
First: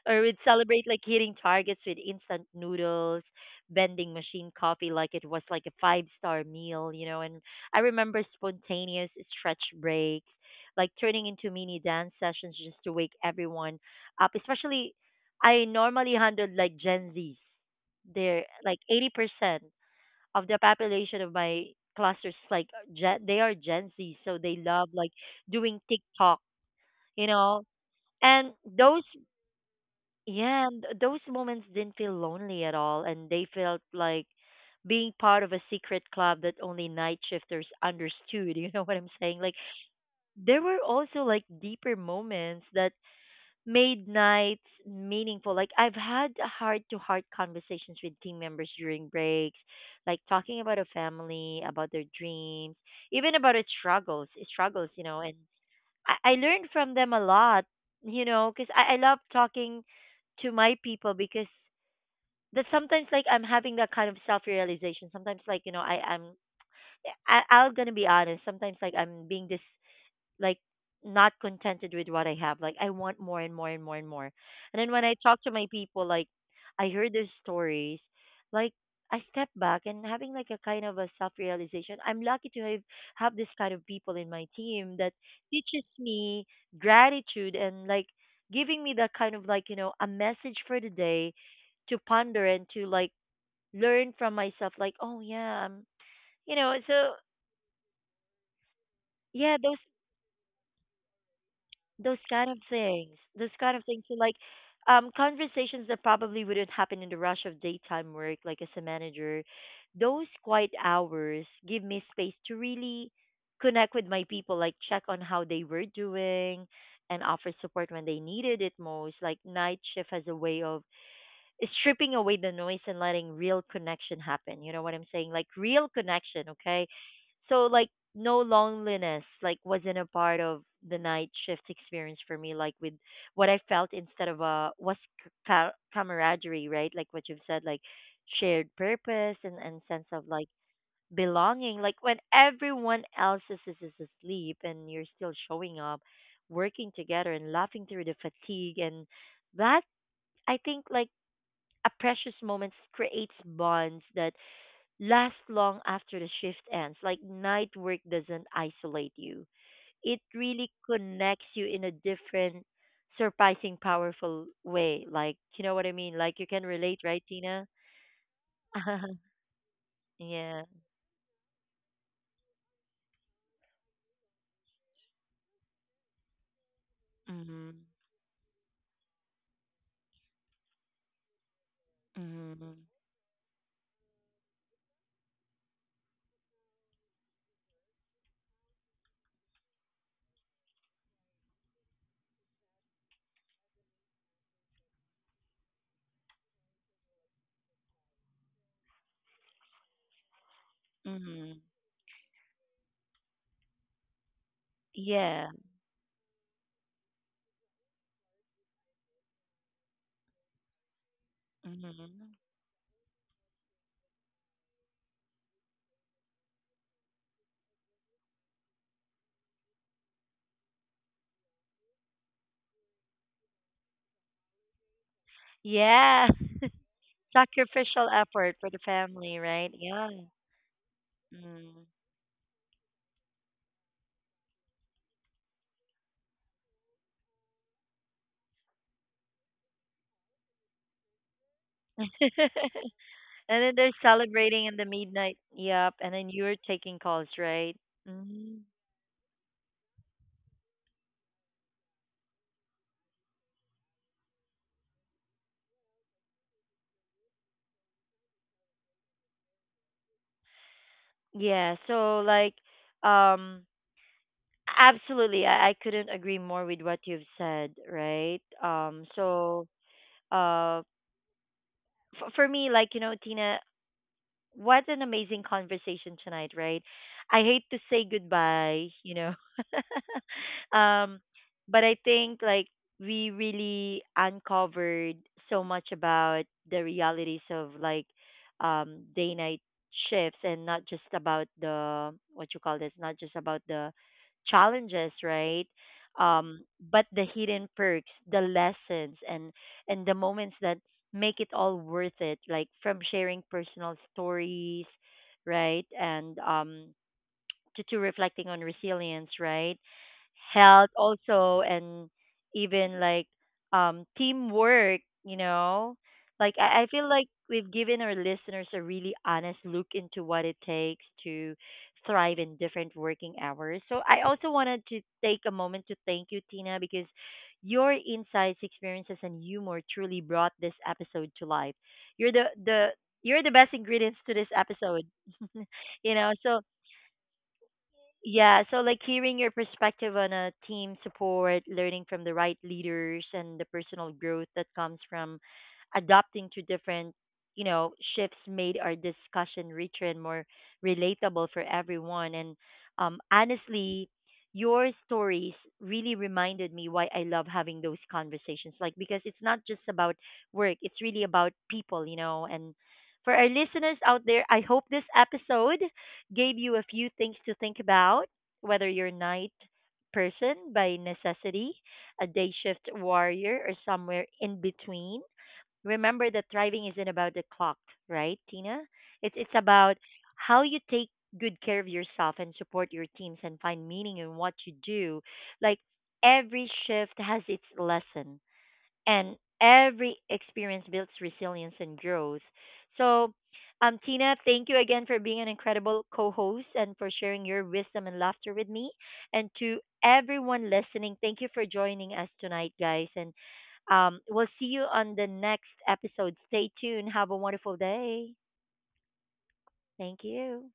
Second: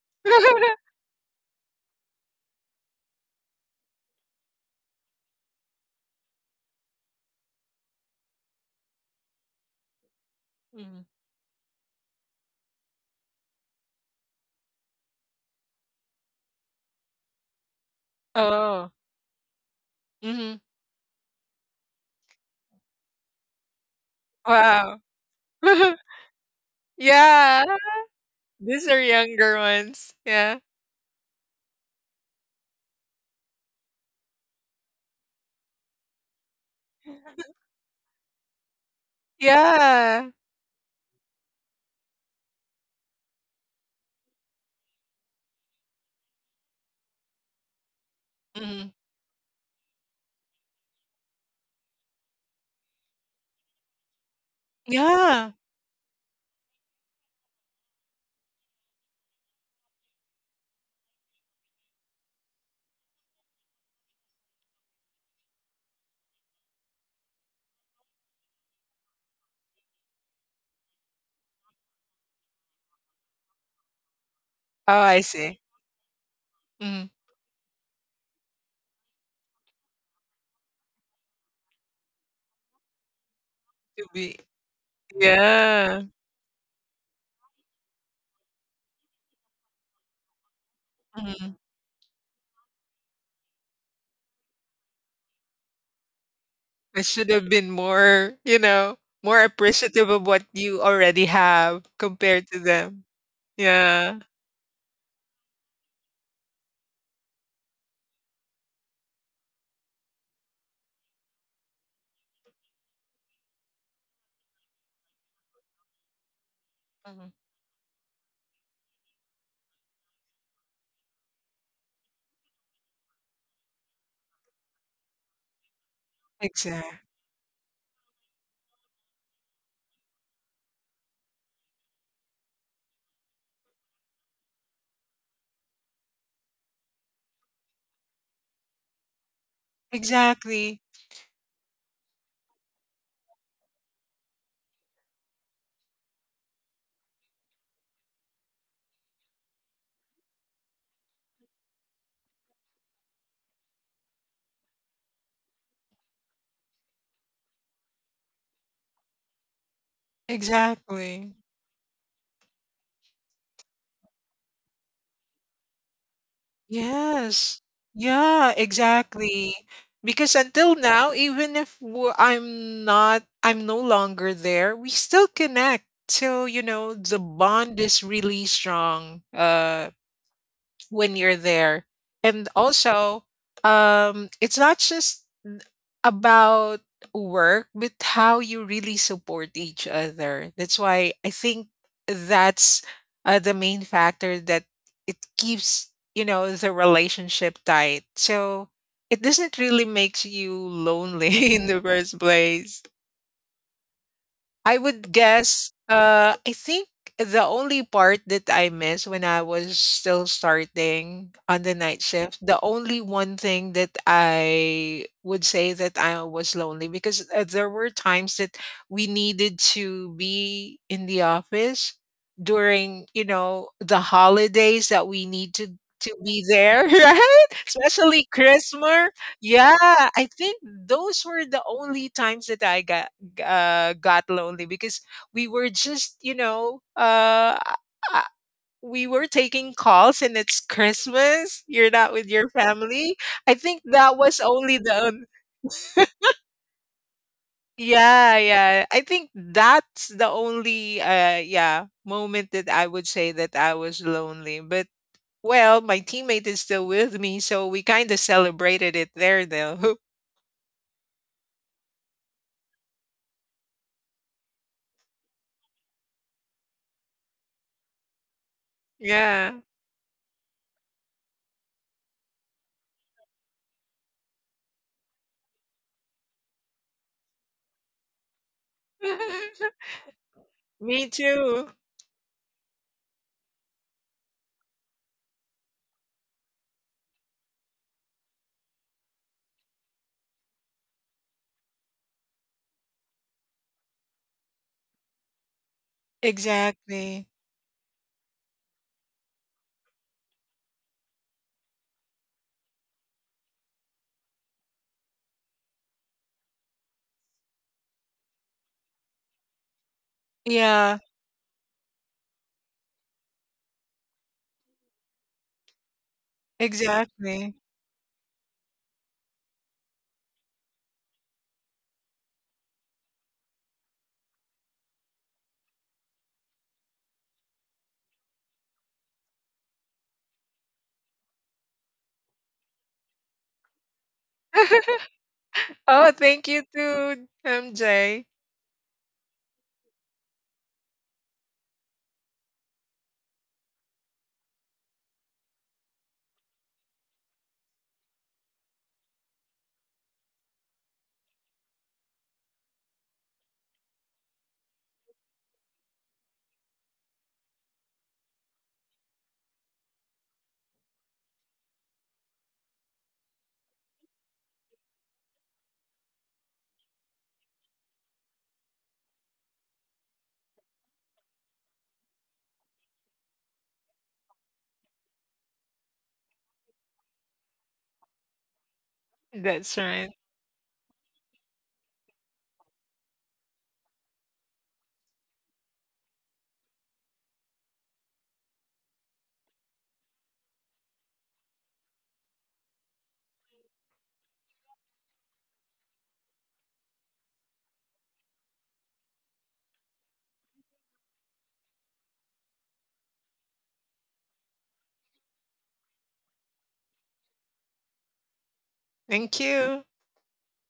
Speaker 1: or would celebrate like hitting targets with instant noodles, vending machine coffee like it was like a five-star meal, you know. And I remember spontaneous stretch breaks, like
Speaker 2: Mm.
Speaker 1: turning into mini dance sessions just to wake everyone up. Especially, I normally handled like Gen Zs. They're like
Speaker 2: Oh.
Speaker 1: 80% of the
Speaker 2: Mhm.
Speaker 1: population of my clusters like they are Gen Z, so they love
Speaker 2: Wow.
Speaker 1: like doing TikTok, you know.
Speaker 2: Yeah.
Speaker 1: And
Speaker 2: These are
Speaker 1: those,
Speaker 2: younger ones. Yeah.
Speaker 1: yeah, and those moments didn't feel lonely at all, and they felt like being part of a secret club that only night shifters understood. You know what I'm saying? Like
Speaker 2: Yeah.
Speaker 1: there were also like deeper moments that made nights meaningful. Like I've had heart to heart conversations with team members
Speaker 2: Mhm.
Speaker 1: during breaks, like talking about a family, about their dreams, even about its struggles, you know. And
Speaker 2: Yeah.
Speaker 1: I learned from them a lot, you know, because I love talking to my people because that sometimes like I'm having that kind of self realization. Sometimes like you know I'm gonna be honest. Sometimes like I'm being this like not contented with what I have. Like I want more and more and more and more. And then
Speaker 2: Oh,
Speaker 1: when I
Speaker 2: I
Speaker 1: talk to
Speaker 2: see.
Speaker 1: my people, like I
Speaker 2: Mhm.
Speaker 1: heard their stories, like I step back and having like a kind of a self realization. I'm lucky to have this kind of
Speaker 2: To
Speaker 1: people in
Speaker 2: be
Speaker 1: my team that teaches
Speaker 2: yeah.
Speaker 1: me gratitude and like giving me that kind of like you know a message for the day
Speaker 2: Mhm.
Speaker 1: to ponder and to like learn from myself. Like oh yeah, I'm you know
Speaker 2: I
Speaker 1: so
Speaker 2: should have been more, you know, more
Speaker 1: yeah
Speaker 2: appreciative of what you already have
Speaker 1: those
Speaker 2: compared
Speaker 1: kind of
Speaker 2: to them.
Speaker 1: things those kind of things so
Speaker 2: Yeah.
Speaker 1: like conversations that probably wouldn't happen in the rush of daytime work like as a manager those quiet hours give me space to really connect with my people like check on how they were doing and
Speaker 2: Mhm.
Speaker 1: offer support when they needed it most like night shift has a way of stripping away the noise and letting real connection happen. You know what I'm saying? Like real connection, okay?
Speaker 2: Exact
Speaker 1: So like no loneliness like wasn't a part of the night shift experience for me like with what I felt instead of was camaraderie, right? Like what you've said like shared purpose and sense of like
Speaker 2: exactly,
Speaker 1: belonging like when everyone else is asleep and you're still showing up working together and laughing through the fatigue and that I think like a precious moments creates bonds that last long after the shift ends. Like night work doesn't isolate you. It really
Speaker 2: exactly.
Speaker 1: connects you in a different, surprising, powerful way. Like you know what I mean? Like you can relate, right,
Speaker 2: Yes.
Speaker 1: Tina?
Speaker 2: Yeah, exactly. Because
Speaker 1: Yeah.
Speaker 2: until now, even if w I'm not I'm no longer there, we still connect. So, you know, the bond
Speaker 1: Mhm.
Speaker 2: is really strong, when you're there. And
Speaker 1: Mhm.
Speaker 2: also, it's not just n- about work, but how you really support each other. That's why I think that's the main factor that it keeps, you know, the relationship tight. So it doesn't really makes you lonely
Speaker 1: Mhm.
Speaker 2: in the first place. I would
Speaker 1: Yeah.
Speaker 2: guess, I think the only part that I missed when I was still starting on the night
Speaker 1: Mhm.
Speaker 2: shift, the only one thing that I would say that I was lonely because there were times that we needed to be in the office during, you know, the holidays that we need to
Speaker 1: Yeah.
Speaker 2: be there, right?
Speaker 1: Sacrificial
Speaker 2: Especially
Speaker 1: effort for the
Speaker 2: Christmas.
Speaker 1: family, right?
Speaker 2: Yeah,
Speaker 1: Yeah.
Speaker 2: I think those were the
Speaker 1: Mhm.
Speaker 2: only times that I got lonely because we were just, you know, uh, we were taking calls and it's Christmas. You're not with your family. I
Speaker 1: And then
Speaker 2: think
Speaker 1: they're
Speaker 2: that was
Speaker 1: celebrating in
Speaker 2: only
Speaker 1: the
Speaker 2: the on-
Speaker 1: midnight. Yep. And then you're taking calls, right?
Speaker 2: yeah,
Speaker 1: Hmm.
Speaker 2: yeah. I think that's the only yeah, moment that I would say that I was lonely. But well, my teammate is still with me, so we kind of celebrated it there though.
Speaker 1: Yeah. So like, um, absolutely. I couldn't agree more with what you've said, right? Um,
Speaker 2: Yeah.
Speaker 1: so, uh, for me, like you know, Tina. What an amazing conversation tonight, right? I hate to say goodbye, you know.
Speaker 2: Me
Speaker 1: um,
Speaker 2: too.
Speaker 1: but I think like we really uncovered so much about the realities of like day night shifts and not just about the what you call this, not just about the challenges, right? Um, but the
Speaker 2: Exactly.
Speaker 1: hidden perks, the lessons and the moments that make it all worth it like from sharing personal stories right and to reflecting on resilience, right? Health
Speaker 2: Yeah,
Speaker 1: also, and even like teamwork, you know? Like, I feel like
Speaker 2: exactly.
Speaker 1: we've given our listeners a really honest look into what it takes to thrive in different working hours. So, I also wanted to take a moment to thank you, Tina, because your insights, experiences, and humor truly brought this episode to life. You're the best ingredients to this episode. You
Speaker 2: Oh,
Speaker 1: know,
Speaker 2: thank
Speaker 1: so
Speaker 2: you too, MJ.
Speaker 1: yeah, so like hearing your perspective on a team support, learning from the right leaders, and the personal growth that comes from adapting to different, you know, shifts made our discussion richer and more relatable for everyone. And honestly, your stories really reminded me why I love having those conversations. Like because it's not just about work; it's really about people, you know. And for our listeners out there, I hope this episode gave you a few things to think about, whether you're a night person by necessity, a day shift warrior, or somewhere in between. Remember that thriving isn't about the clock, right, Tina? It's
Speaker 2: That's
Speaker 1: about
Speaker 2: right.
Speaker 1: how you take good care of yourself and support your teams and find meaning in what you do. Like every shift has its lesson and every experience builds resilience and growth. So, Tina, thank you again for being an incredible co-host and for sharing your wisdom and laughter with me. And to everyone listening, thank you for joining us tonight, guys. And we'll see you on the next episode. Stay tuned. Have a wonderful day.
Speaker 2: Thank you.
Speaker 1: Thank you.